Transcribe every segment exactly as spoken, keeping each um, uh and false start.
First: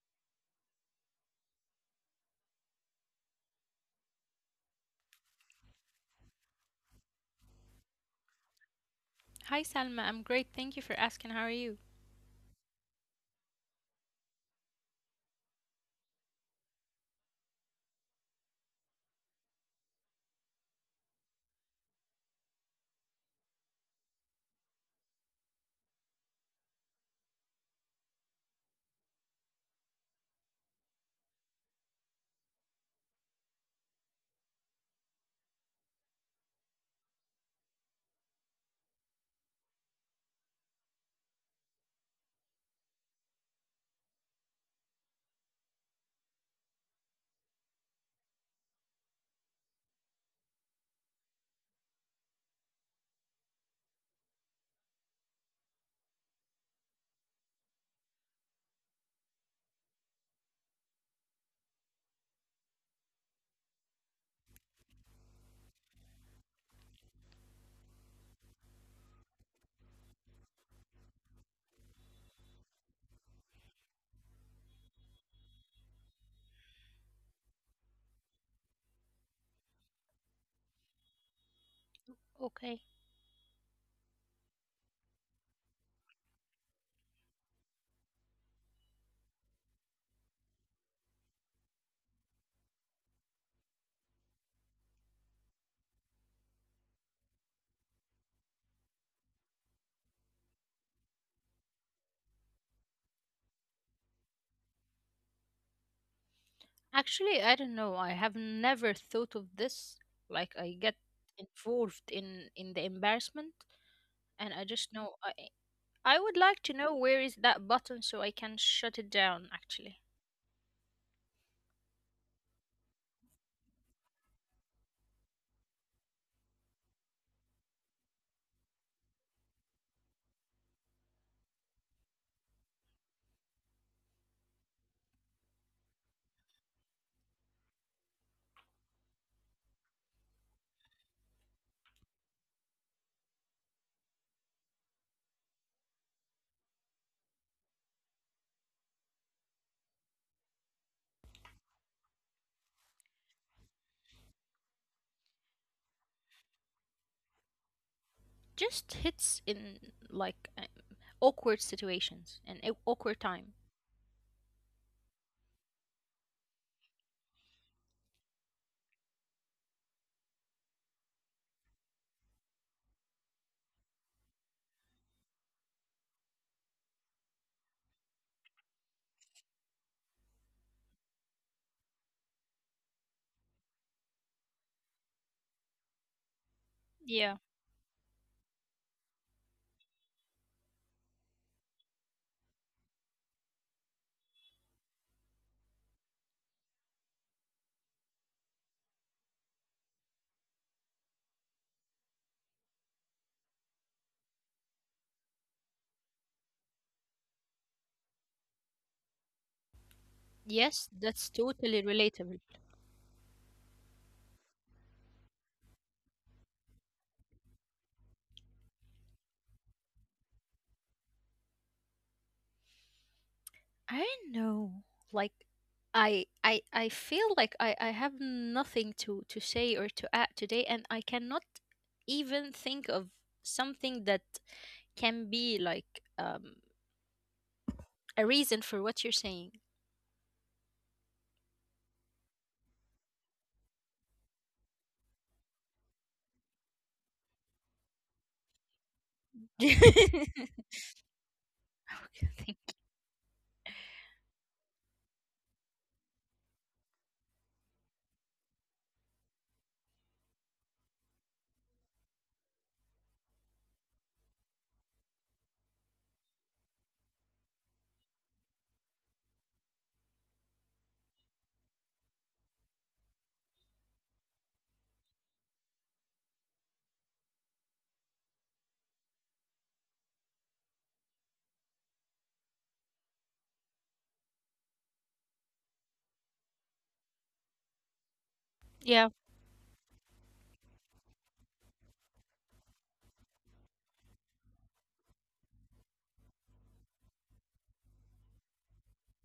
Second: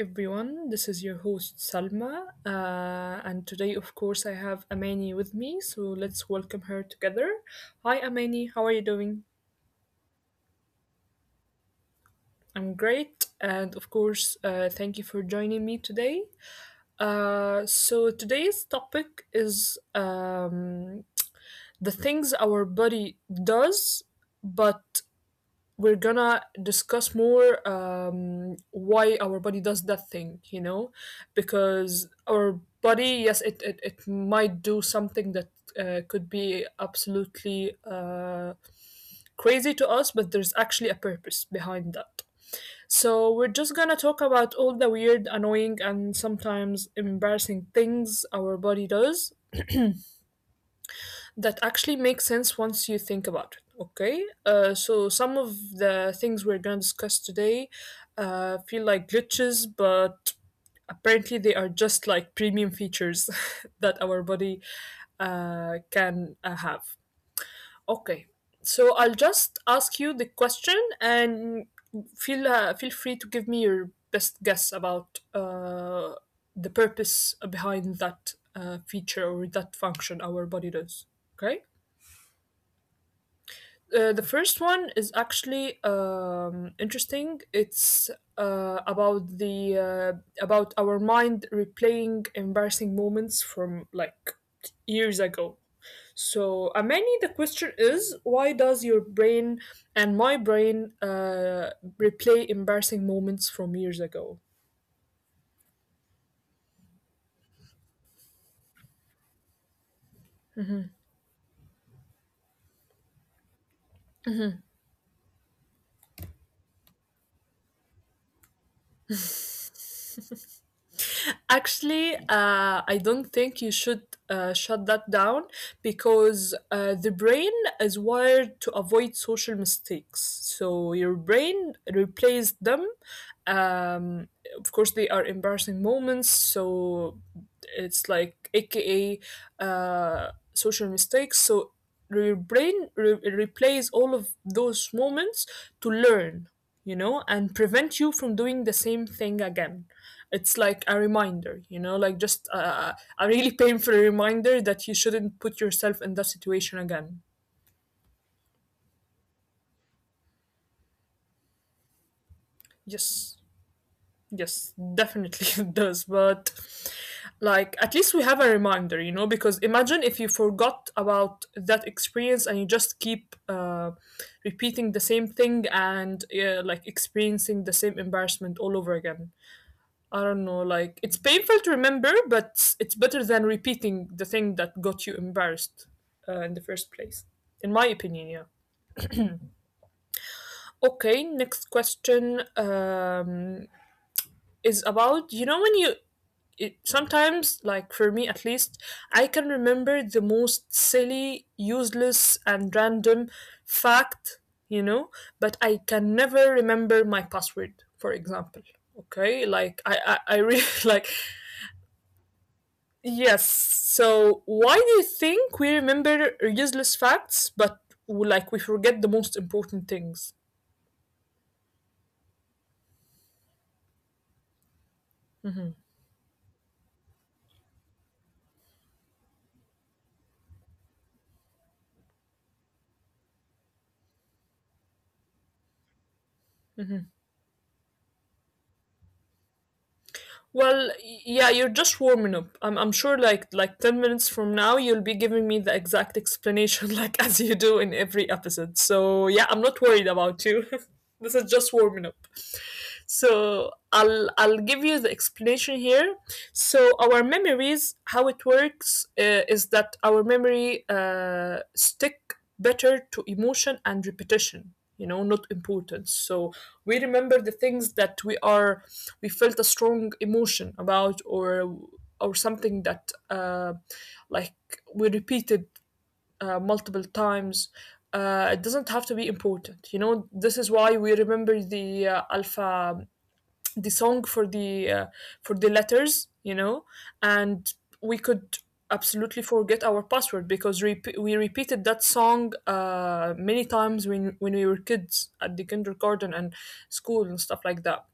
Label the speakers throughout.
Speaker 1: everyone. This is your host Salma, uh, and today, of course, I have Amani with me. So let's welcome her together. Hi, Amani. How are you doing?
Speaker 2: Hi Salma, I'm great. Thank you for asking. How are you?
Speaker 1: I'm great, and of course, uh, thank you for joining me today. Uh, so today's topic is um, the things our body does, but we're gonna discuss more um, why our body does that thing, you know, because our body, yes, it, it, it might do something that uh, could be absolutely uh, crazy to us, but there's actually a purpose behind that. So we're just gonna talk about all the weird, annoying, and sometimes embarrassing things our body does that actually makes sense once you think about it. Okay. Uh, so some of the things we're going to discuss today uh, feel like glitches, but apparently they are just like premium features that our body uh, can uh, have. Okay, so I'll just ask you the question, and feel uh, feel free to give me your best guess about uh, the purpose behind that uh, feature or that function our body does. Okay.
Speaker 2: Okay.
Speaker 1: Uh, the first one is actually um, interesting. It's uh, about the, uh, about our mind replaying embarrassing moments from, like, years ago. So, Amani, the question is, why does your brain and my brain uh, replay embarrassing moments from years ago?
Speaker 2: Actually, I don't know. I have never thought of this. Like I get involved in in the embarrassment, and I just know I I would like to know where is that button so I can shut it down actually.
Speaker 1: Actually, uh, I don't think you should uh, shut that down, because uh, the brain is wired to avoid social mistakes. So your brain replaces them. um of course they are embarrassing moments, so it's like, aka, uh social mistakes. So your brain re- replays all of those moments to learn, you know, and prevent you from doing the same thing again. It's like a reminder, you know, like, just uh, a really painful reminder that you shouldn't put yourself in that situation again.
Speaker 2: Just hits in like um, awkward situations and a- awkward time.
Speaker 1: Yes. Yes, definitely it does. But, like, at least we have a reminder, you know, because imagine if you forgot about that experience and you just keep uh, repeating the same thing, and uh, like experiencing the same embarrassment all over again. I don't know, like, it's painful to remember, but it's better than repeating the thing that got you embarrassed, uh, in the
Speaker 2: Yeah.
Speaker 1: first place, in my opinion, yeah. Okay, next question, um, is about, you know, when you it, sometimes, like, for me at least, I can remember the most silly, useless, and random fact, you know, but I can never remember my password, for example. Okay,
Speaker 2: Yes,
Speaker 1: like,
Speaker 2: that's
Speaker 1: I, I, I really
Speaker 2: totally
Speaker 1: like,
Speaker 2: relatable.
Speaker 1: yes. So, why do you think we remember useless facts, but, like, we forget the most important things?
Speaker 2: I don't know. Like I I I feel like I I have nothing to to say or to add today, and I cannot even think of something that can be like um a reason for what you're saying.
Speaker 1: Well, y- yeah, you're just warming up. I'm, I'm sure like like ten minutes from now you'll be giving me the exact explanation like as you do in every episode. So, yeah, I'm not worried about you.
Speaker 2: Okay,
Speaker 1: This is
Speaker 2: thank
Speaker 1: just
Speaker 2: you.
Speaker 1: warming up. So, I'll I'll give you the explanation here. So, our memories, how it works, uh, is that our memory, uh, stick better to emotion and repetition, you know, not importance. So, we remember the things that we are we felt a strong emotion about, or or something that, uh, like, we repeated uh, multiple times. Uh, it doesn't have to be important, you know. This is why we remember the, uh, alpha, the song for the, uh, for the letters, you know. And
Speaker 2: Yeah.
Speaker 1: we could absolutely forget our password, because rep- we repeated that song uh, many times when when we were kids at the kindergarten and school and stuff like that.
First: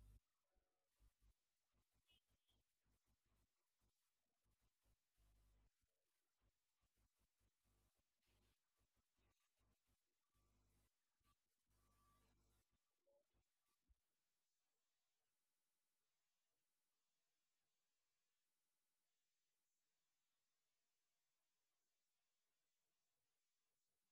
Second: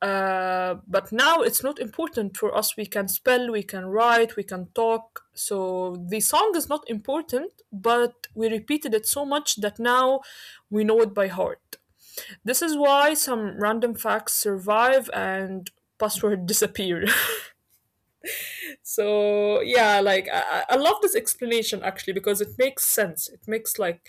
Speaker 1: uh, But now it's not important for us. We can spell, we can write, we can talk, so the song is not important, but we repeated it so much that now we know it by heart. This is why some random facts survive and password disappear. So yeah, like, I, I love this explanation actually, because it makes sense. It makes, like,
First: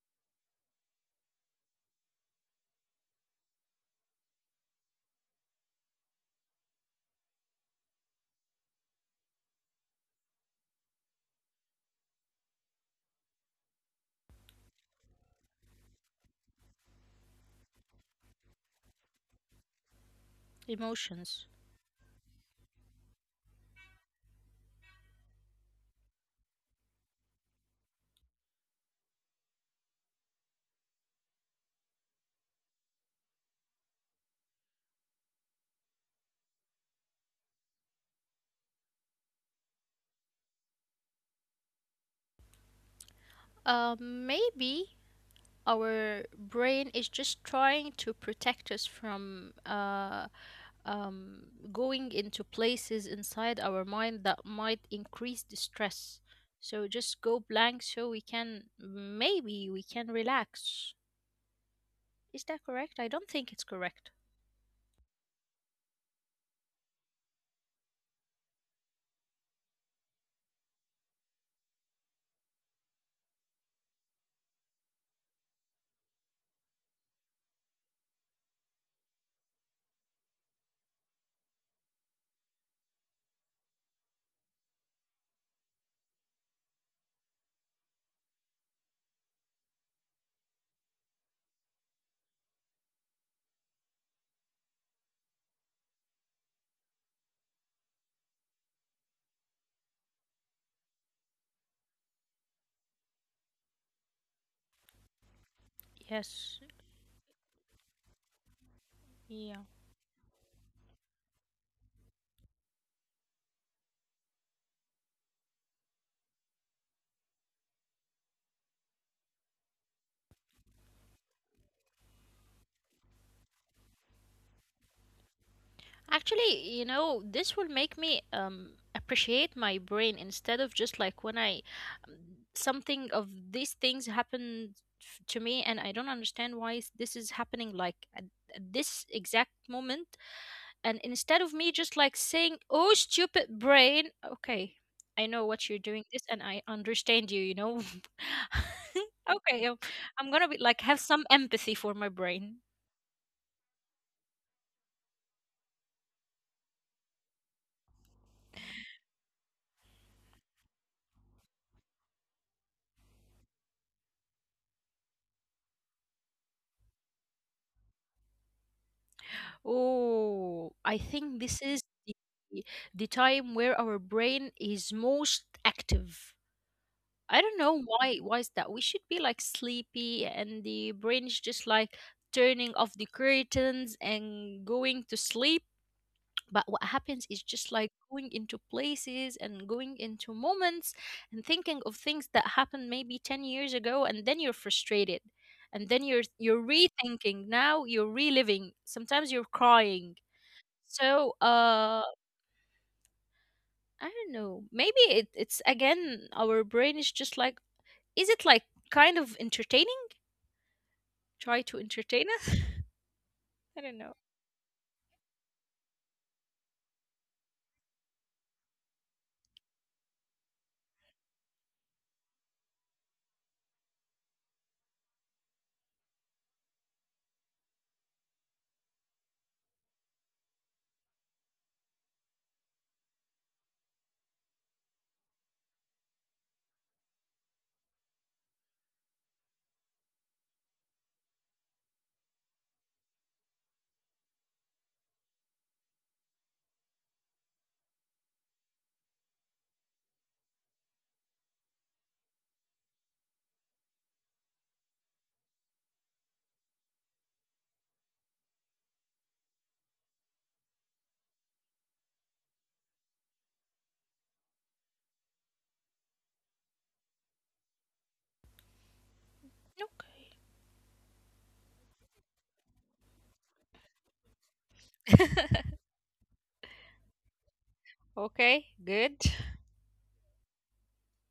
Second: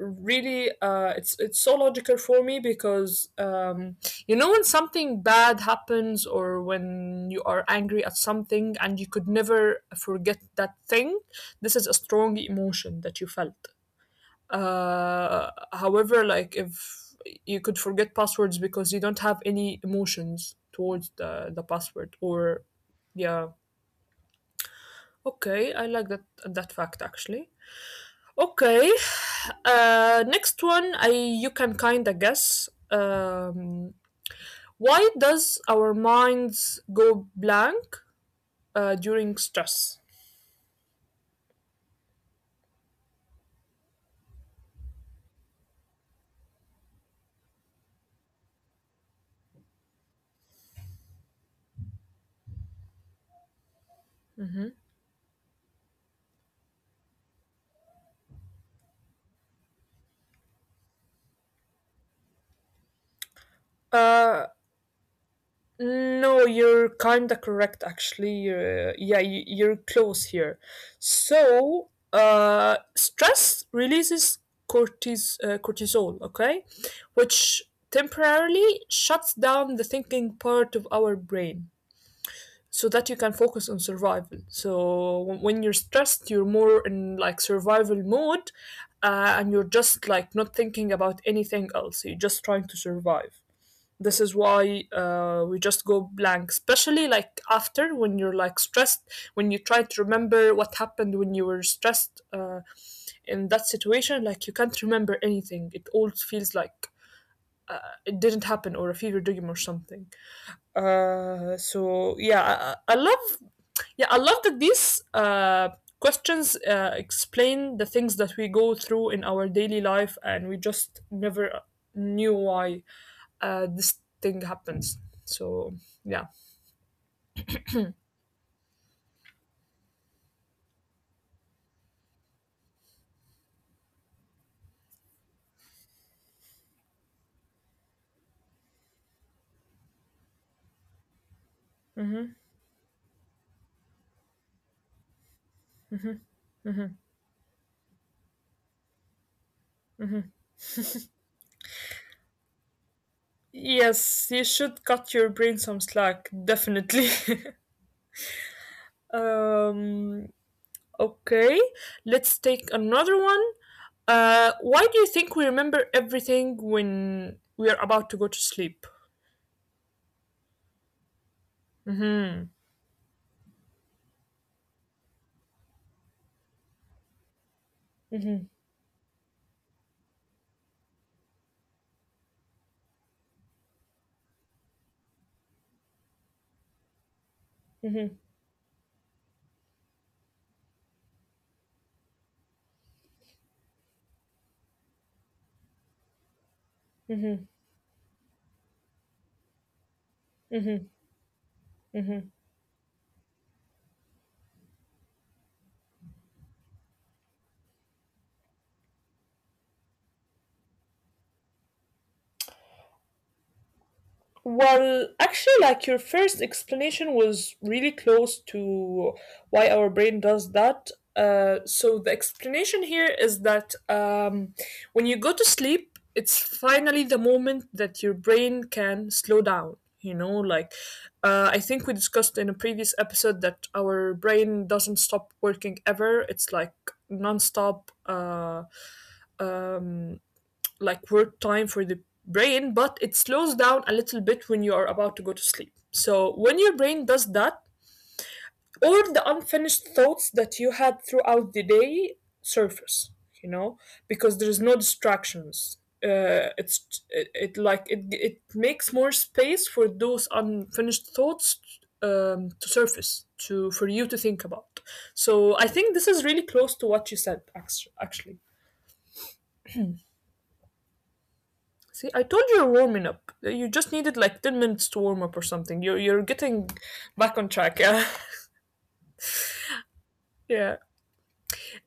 Speaker 1: really, uh, it's it's so logical for me, because um, you know, when something bad happens, or when you are angry at something, and you could never forget that thing. This is a strong emotion that you felt. Uh, however, like, if you could forget passwords because you don't have any emotions
Speaker 2: Emotions.
Speaker 1: towards the, the password, or yeah. Okay, I like that that fact actually. Okay. Uh next one, I you can kind of guess, um why does our minds go blank uh during stress?
Speaker 2: Um maybe our brain is just trying to protect us from uh, um, going into places inside our mind that might increase
Speaker 1: Mm-hmm.
Speaker 2: the stress. So just go blank so we can maybe we can relax. Is that correct? I don't think it's correct.
Speaker 1: uh No, you're kinda correct actually. Uh, yeah, you, you're close here. So, uh, stress releases cortis- uh, cortisol, okay? Which temporarily shuts down the thinking part of our brain, so that you can focus on survival. So, wh- when you're stressed, you're more in, like, survival mode, uh, and you're just, like, not thinking about anything else. You're just trying to survive. This is why, uh, we just go blank, especially, like, after, when you're, like, stressed, when you try to remember what happened when you were stressed, uh, in that situation, like, you can't remember anything. It all feels like,
Speaker 2: Yes.
Speaker 1: uh, it didn't happen, or a fever dream or something.
Speaker 2: Yeah.
Speaker 1: Uh, so yeah. I, I love Yeah, I love that these, uh, questions uh, explain the things that we go through in our daily life, and we just never knew why uh, this thing happens. So yeah.
Speaker 2: Actually, you know, this will make me um appreciate my brain instead of just like when I something of these things happened f- to me, and I don't understand why is- this is happening like at, at this exact moment. And instead of me just like saying, oh, stupid brain, okay, I know what you're doing this, and I understand you, you know, okay, um, I'm gonna be like have some empathy for my brain.
Speaker 1: Yes, you should cut your brain some slack, definitely. um, okay, let's take another one. Uh, why do you think we remember everything when we are about to go to sleep?
Speaker 2: Oh, I think this
Speaker 1: Hmm.
Speaker 2: is the, the time where our brain is most active. I don't
Speaker 1: Hmm.
Speaker 2: know why why is that? We should be like sleepy and the brain is just like turning off the curtains and going to sleep. But what happens
Speaker 1: Hmm.
Speaker 2: is just like going into places and going into moments and thinking of things that happened maybe ten years ago, and then you're frustrated. And then you're you're rethinking now, you're reliving. Sometimes you're crying. So uh I don't know. Maybe it, it's again our brain is just like, is it like kind of entertaining? Try to entertain us? I don't know.
Speaker 1: Well, actually, like, your first explanation was really close to why our brain does that. Uh, so the explanation here is that, um, when you go to sleep, it's finally the moment that your brain can slow down. You know, like, uh, I think we discussed in a previous episode that our brain doesn't stop working, ever. It's like nonstop. Uh, um, like, work time for the brain, but it slows down a little bit when you are about to go to sleep. So when your brain does that, all the unfinished thoughts that you had throughout the day surface, you know, because there's no distractions. Uh, it's it, it like it it makes more space for those unfinished thoughts, um, to surface, to for you to think about. So I think this is really close to what you said, actually.
Speaker 2: No.
Speaker 1: See, I told you you're warming up. You just needed like ten minutes to warm up or something. You're, you're getting back on track. Yeah.
Speaker 2: Okay, good.
Speaker 1: Yeah.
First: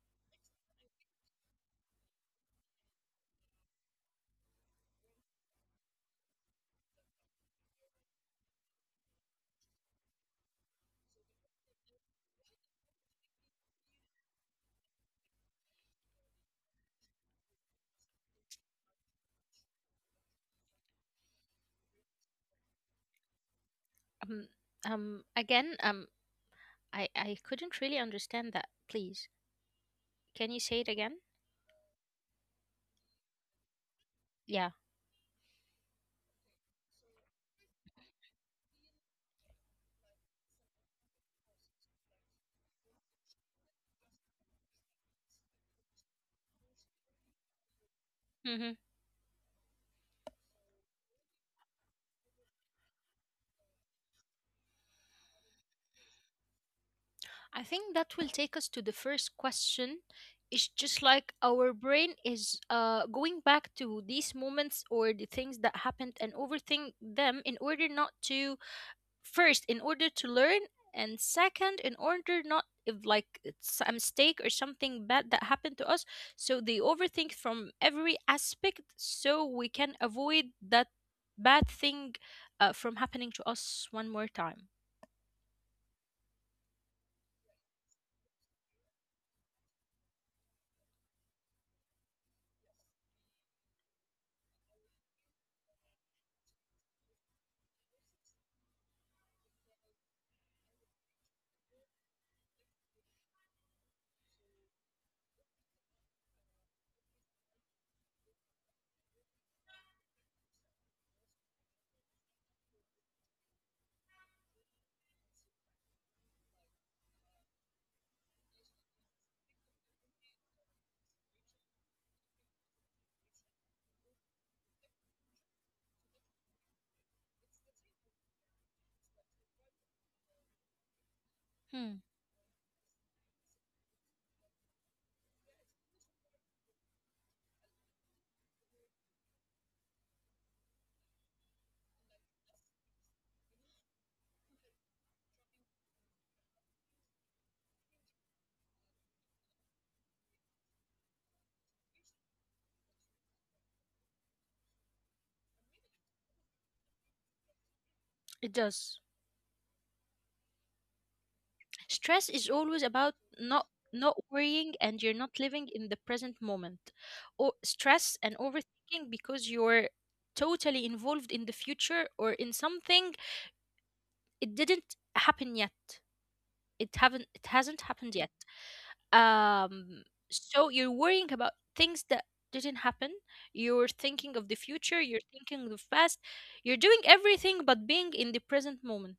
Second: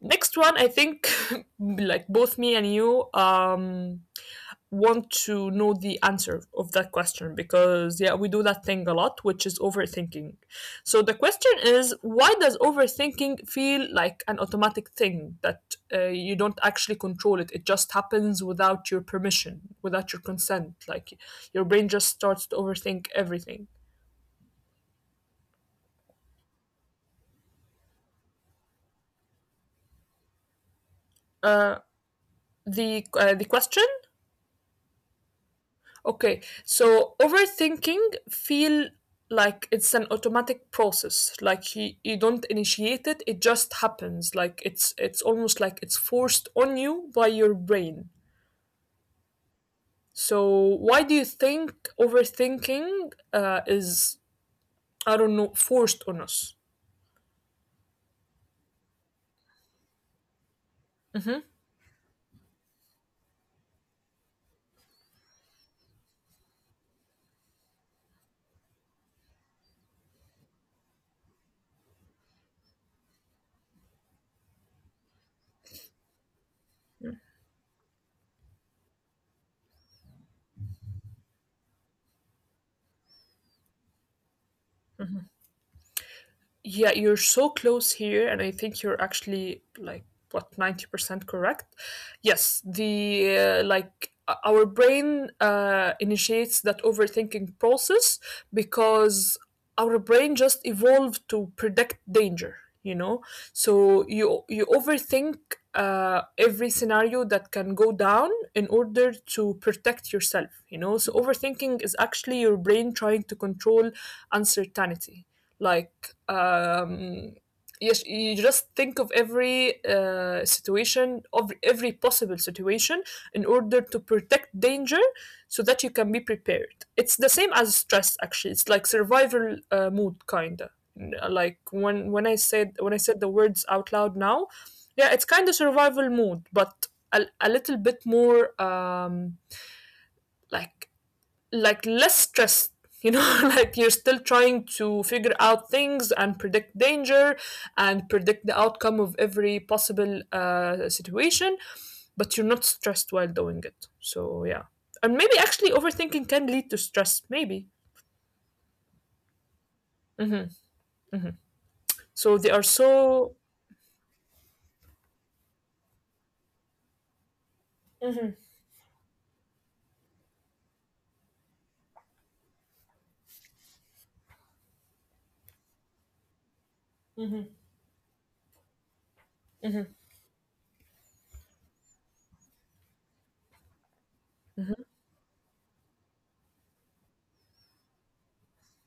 Speaker 1: Next one, I think, like, both me and you, um, want to know the answer of that question, because yeah, we do that thing a lot, which is overthinking. So the question is, why does overthinking feel like an automatic thing that, uh, you don't actually control it, it just happens without your permission, without your consent, like, your brain just starts to overthink everything.
Speaker 2: Um, um, again, um, I I couldn't really understand that. Please, can you say it again?
Speaker 1: uh, the uh, the question.
Speaker 2: Yeah.
Speaker 1: Okay, so overthinking feel like it's an automatic process. Like, you, you don't initiate it; it just happens. Like, it's it's almost like it's forced on you by your brain.
Speaker 2: Mm-hmm.
Speaker 1: So why do you think overthinking, uh, is, I don't know, forced on us?
Speaker 2: I think that will take us to the first question. It's just like
Speaker 1: Mm-hmm.
Speaker 2: our brain is uh going back to these moments or the things that happened and overthink them in order not to, first in order to learn, and second in order not if like it's a mistake or something bad that happened to us. So they overthink from every aspect so we can avoid that bad thing uh, from happening to us one more time.
Speaker 1: Yeah, you're so close here, and I think you're actually like, what, ninety percent correct. Yes, the uh, like o- our brain uh, initiates that overthinking process, because our brain just evolved to predict danger, you know? So you you overthink uh, every scenario that can go down, in order to protect yourself, you know? So overthinking is actually your brain trying to control uncertainty, like, um, yes, you just think of every, uh, situation, of every possible situation, in order to protect danger, so that you can be prepared. It's the same as stress, actually. It's like survival uh, mood, kinda. N- Like,
Speaker 2: Hmm,
Speaker 1: when when I said when I said the words out loud now, yeah, it's kind of survival mood, but a, a little bit more, um, like like less stressed, you know, like, you're still trying to figure out things and predict danger, and predict the outcome of every possible, uh, situation, but you're not stressed while doing it, so yeah. And maybe actually overthinking can lead to stress, maybe.
Speaker 2: it does. Stress is
Speaker 1: So they
Speaker 2: always
Speaker 1: are
Speaker 2: about
Speaker 1: so,
Speaker 2: not not worrying, and you're not living in the present moment, or stress and overthinking because you're totally involved in the future or in something it didn't happen yet, it haven't it hasn't happened yet. Um, so you're worrying about things that didn't happen, you're thinking of the future, you're thinking of the past, you're doing everything but being in the present moment.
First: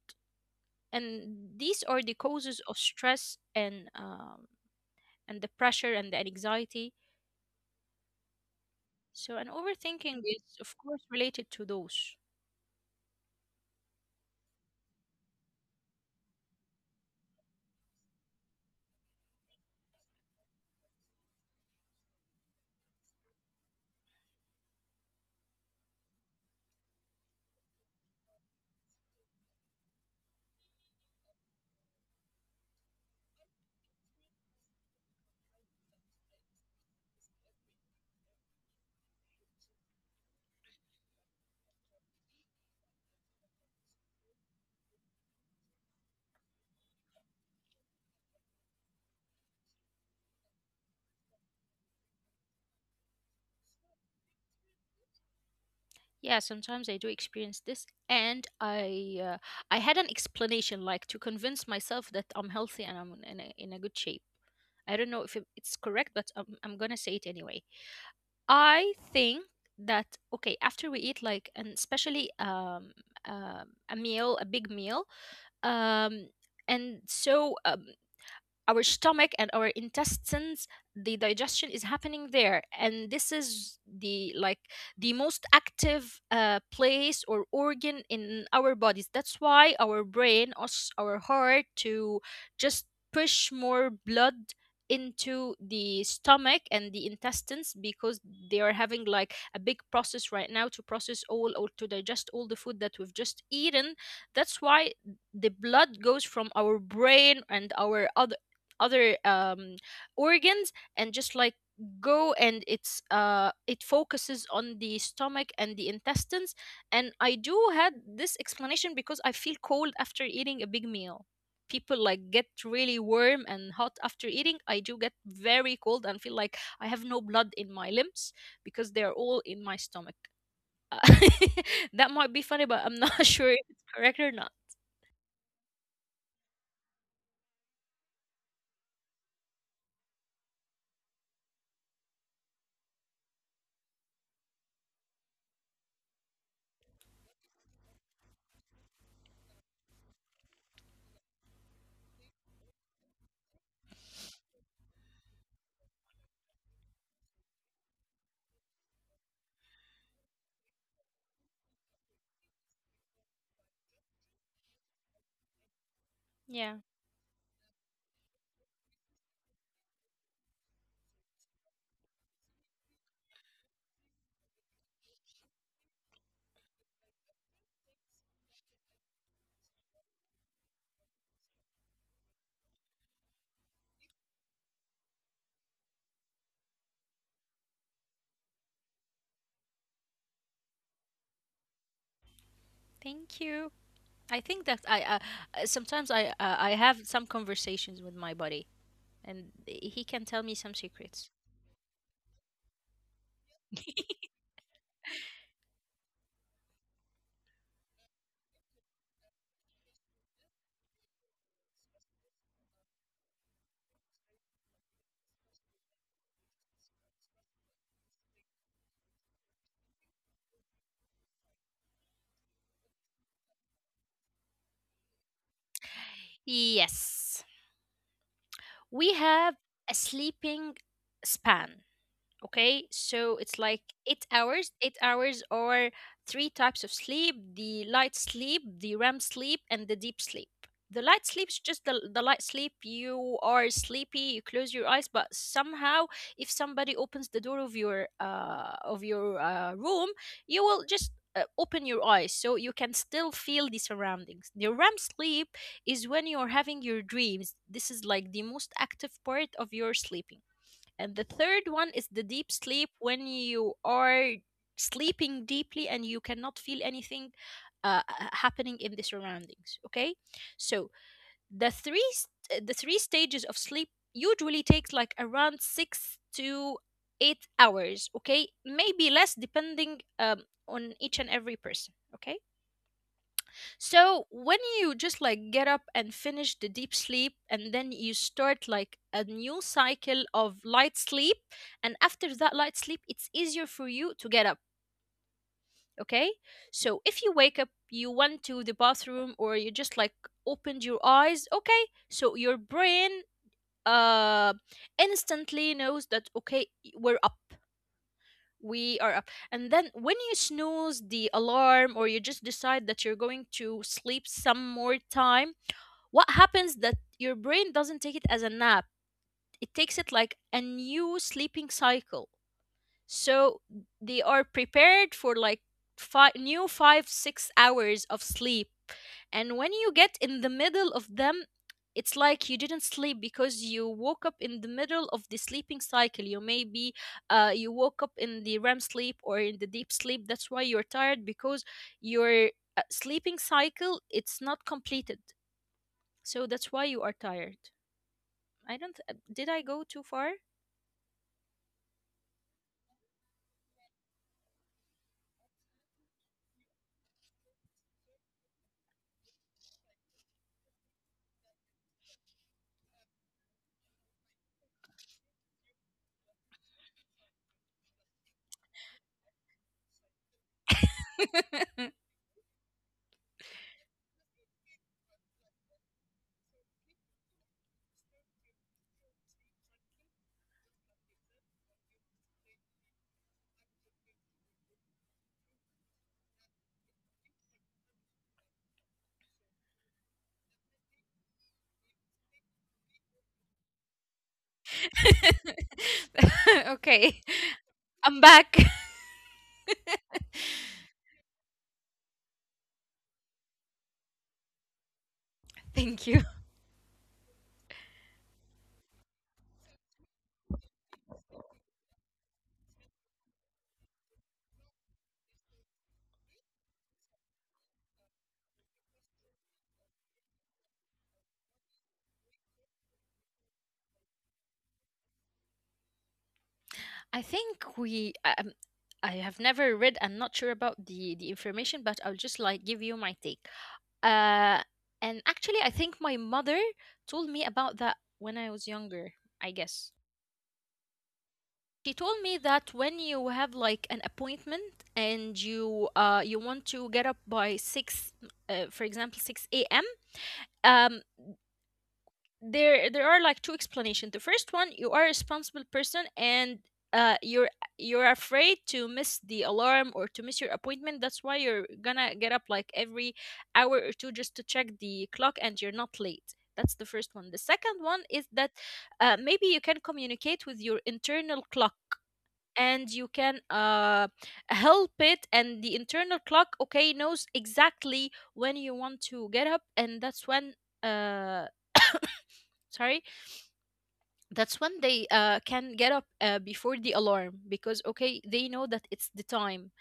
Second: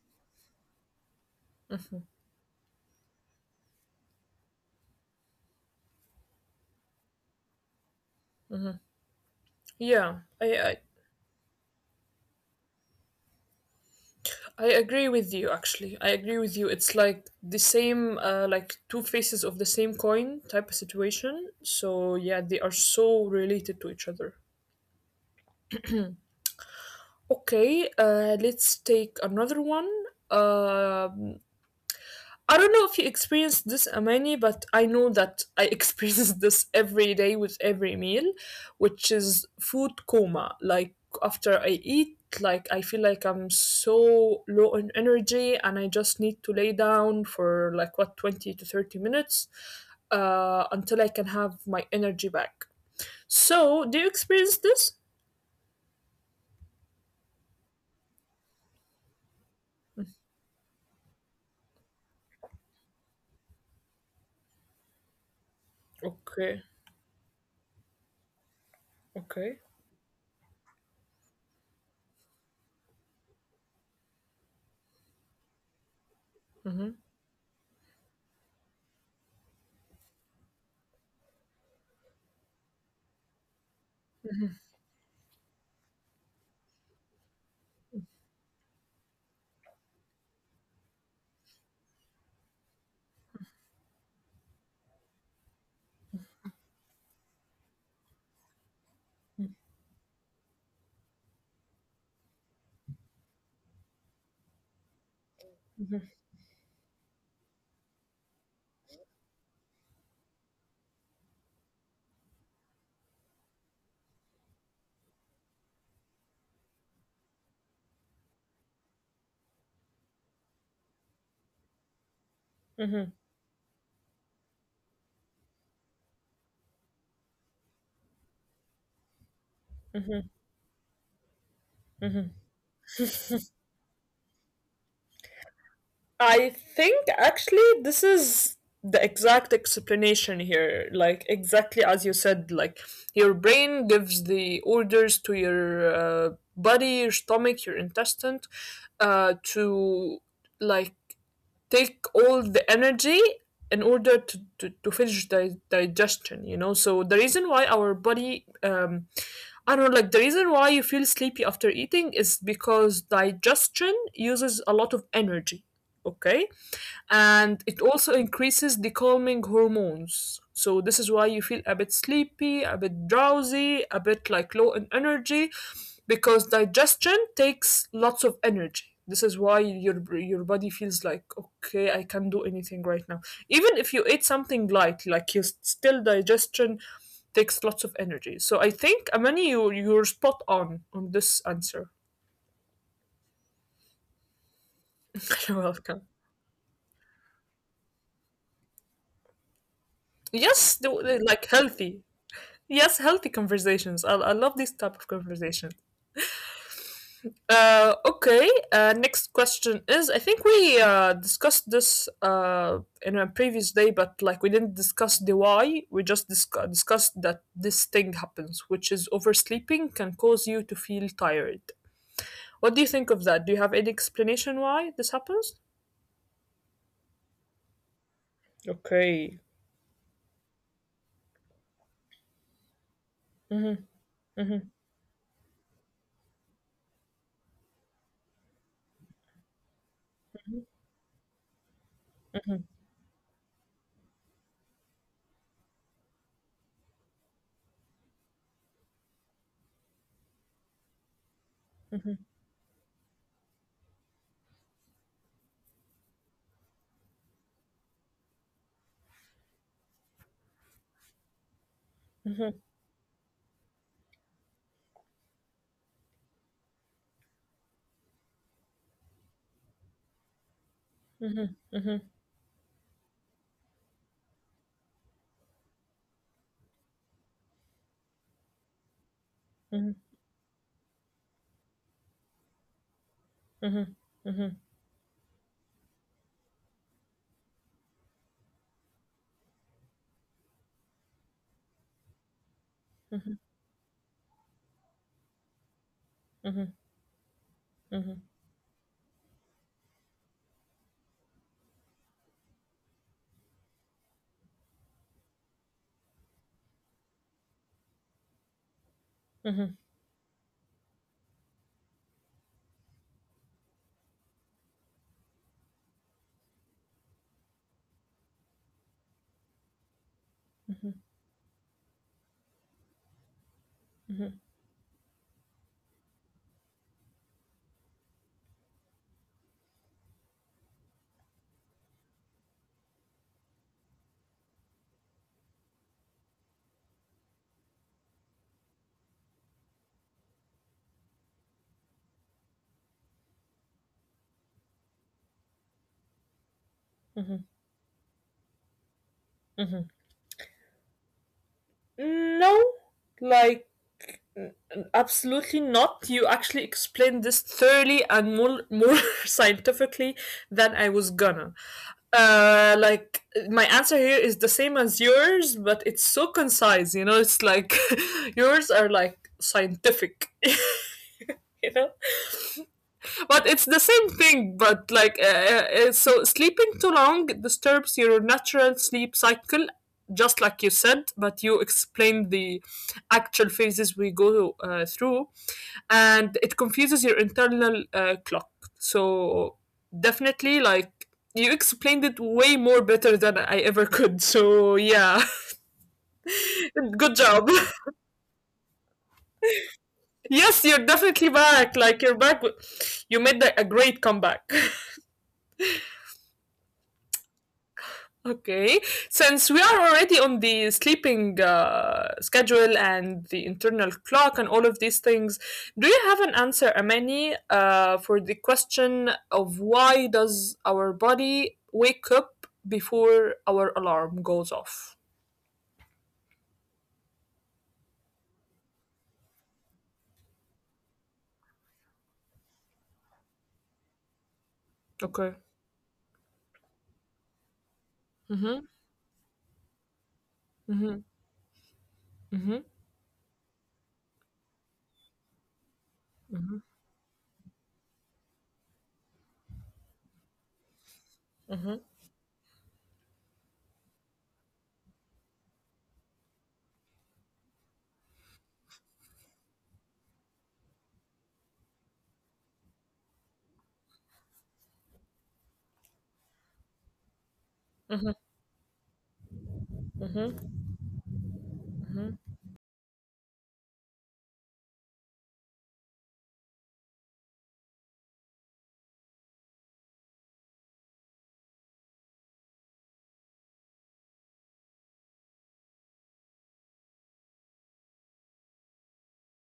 Speaker 2: And these are the causes of stress, and um, and the pressure and the anxiety. So an overthinking
Speaker 1: yeah. i
Speaker 2: is of
Speaker 1: i,
Speaker 2: course related to those.
Speaker 1: I agree with you actually, I agree with you. It's like the same, uh, like, two faces of the same coin type of situation, so yeah, they are so related to each other. Okay, uh, let's take another one. Um, I don't know if you experienced this, Amani, but I know that I experience this every day with every meal, which is food coma. Like after I eat, like I feel like I'm so low on energy and I just need to lay down for like what twenty to thirty minutes uh, until I can have my energy back. So, do you experience this?
Speaker 2: Yeah, sometimes I do experience this, and I uh, I had an explanation like to convince myself that I'm healthy and I'm in a, in a good shape. I don't know if it- it's correct, but I'm,
Speaker 1: Okay,
Speaker 2: I'm gonna say it anyway. I think that okay, after we eat, like, and especially um, um a meal, a big meal, um, and
Speaker 1: okay.
Speaker 2: so um, our stomach and our intestines, the digestion is happening there, and this is the like the most active uh, place or organ in our bodies. That's why our brain asks our heart to just push more blood into the stomach and the intestines, because they are having like a big process right now to process all or to digest all the food that we've just eaten. That's why the blood goes from our brain and our other other um, organs and just like go, and it's uh it focuses on the stomach and the intestines. And I do had this explanation because I feel cold after eating a big meal. People like get really warm and hot after eating. I do get very cold and feel like I have no blood in my limbs because they're all in my stomach.
Speaker 1: Mhm,
Speaker 2: Uh, that might be funny,
Speaker 1: mhm.
Speaker 2: but I'm not sure if it's correct or not.
Speaker 1: I think actually this is the exact explanation here. Like, exactly as you said, like, your brain gives the orders to your uh, body, your stomach, your intestine uh, to, like, take all the energy in order to, to, to finish the digestion, you know. So the reason why our body, um, I don't know, like the reason why you feel sleepy after eating is because digestion uses a lot of energy,
Speaker 2: Yeah.
Speaker 1: okay?
Speaker 2: Yeah.
Speaker 1: And it also increases the calming hormones. So this is why you feel a bit sleepy, a bit drowsy, a bit like low in energy, because digestion takes lots of energy. This is why your your body feels like okay, I can not do anything right now. Even if you ate something light, like you still digestion takes lots of energy. So I think Amani, you you're spot on on this answer.
Speaker 2: Thank you. I think that I uh, uh,
Speaker 1: You're
Speaker 2: sometimes I
Speaker 1: welcome.
Speaker 2: uh, I have some conversations with my body, and he can tell me some
Speaker 1: Yes, the,
Speaker 2: secrets.
Speaker 1: the- like healthy. Yes, healthy conversations. I, I love this type of conversation. Uh, okay, uh, next question is I think we uh, discussed this uh, in a previous day, but like we didn't discuss the why. We just discu- discussed that this thing happens, which is oversleeping can cause you to feel tired. What do you think of that? Do you have any explanation why this happens?
Speaker 2: Yes, we
Speaker 1: Okay.
Speaker 2: have a sleeping span. Okay, so it's like
Speaker 1: Mm-hmm,
Speaker 2: eight
Speaker 1: mm-hmm,
Speaker 2: hours. Eight hours, or three types of sleep: the light sleep, the REM sleep, and the deep sleep. The light sleep is just the, the light sleep. You are sleepy, you close your eyes, but somehow, if somebody opens the door of your uh, of your uh, room, you will just uh, open your eyes, so you can still feel the surroundings. The REM sleep is when you are having your dreams. This is like the most active part of your sleeping. And the third one is the deep
Speaker 1: mm-hmm,
Speaker 2: sleep, when you are sleeping deeply and you cannot feel anything uh, happening in the surroundings. Okay, so
Speaker 1: mm-hmm,
Speaker 2: the three
Speaker 1: mm-hmm,
Speaker 2: st- the three stages of sleep usually takes like around six to eight hours. Okay, maybe less depending um, on each and every person. Okay,
Speaker 1: mm-hmm,
Speaker 2: so when
Speaker 1: mm-hmm,
Speaker 2: you just like get up and finish the deep sleep, and then you start like a new cycle of light sleep, and after that light sleep it's
Speaker 1: mm-hmm,
Speaker 2: easier for you to get up, okay?
Speaker 1: mm-hmm,
Speaker 2: So if you wake up, you
Speaker 1: mm-hmm,
Speaker 2: went to the bathroom, or you just like opened your eyes, okay? So your brain uh instantly knows that okay, we're up. We are up. And
Speaker 1: mm-hmm,
Speaker 2: then
Speaker 1: mm-hmm,
Speaker 2: when you snooze the alarm or you just decide that you're going to sleep some more time, what happens that your brain doesn't take it as a nap, it takes it like a new sleeping cycle. So they are prepared for like five new five six hours of sleep, and when you get in the middle of them, it's like you didn't sleep because you woke up in the middle of the sleeping cycle. You maybe, uh, you woke up in the REM sleep or in the deep sleep. That's why you're tired, because your uh, sleeping cycle it's not completed. So that's why you are tired.
Speaker 1: mm-hmm,
Speaker 2: I don't. uh, Did I go too
Speaker 1: mm-hmm.
Speaker 2: far?
Speaker 1: No, like n- n- absolutely not. You actually explained this thoroughly and more more scientifically than I was gonna. Uh, like my answer here is the same as yours, but it's so concise. You know, it's like yours are like scientific. You know, but it's the same thing, but like, uh, uh, uh, so sleeping too long disturbs your natural sleep cycle, just like you said, but you explained the actual phases we go uh, through, and it confuses your internal uh, clock. So, definitely, like, you explained it way more better than I ever could. So, yeah,
Speaker 2: Okay,
Speaker 1: good job.
Speaker 2: I'm back.
Speaker 1: Yes, you're definitely back. Like, you're back. with- You made the, a great comeback.
Speaker 2: Thank you.
Speaker 1: Okay, since we are already on the sleeping uh, schedule and the internal clock and all of these things, do you have an answer, Amani, uh, for the question of why does our body wake up before our alarm goes off?
Speaker 2: I think we. Um, I have never read. I'm not sure about the the information, but I'll just like give you my take. Uh, and
Speaker 1: Okay.
Speaker 2: actually, I think my mother told me about that when I was
Speaker 1: Mhm.
Speaker 2: younger. I guess
Speaker 1: Mhm.
Speaker 2: she told me that
Speaker 1: Mhm.
Speaker 2: when you have like an appointment and you uh you want to get up by six, uh, for example, six a m
Speaker 1: Mhm.
Speaker 2: there there are like two explanations. The first one, you are a responsible person, and uh you're you're afraid to miss the alarm or to miss your appointment. That's why you're gonna get up like every hour or two just to check the clock and you're not late. That's the first one. The second one is
Speaker 1: Mhm. Mhm.
Speaker 2: that uh, maybe you can communicate with
Speaker 1: Mhm.
Speaker 2: your internal clock, and you can uh, help it. And the internal clock okay knows exactly when you want to get up, and that's when uh, sorry that's when they uh, can get up uh, before the alarm, because okay they know that it's the time.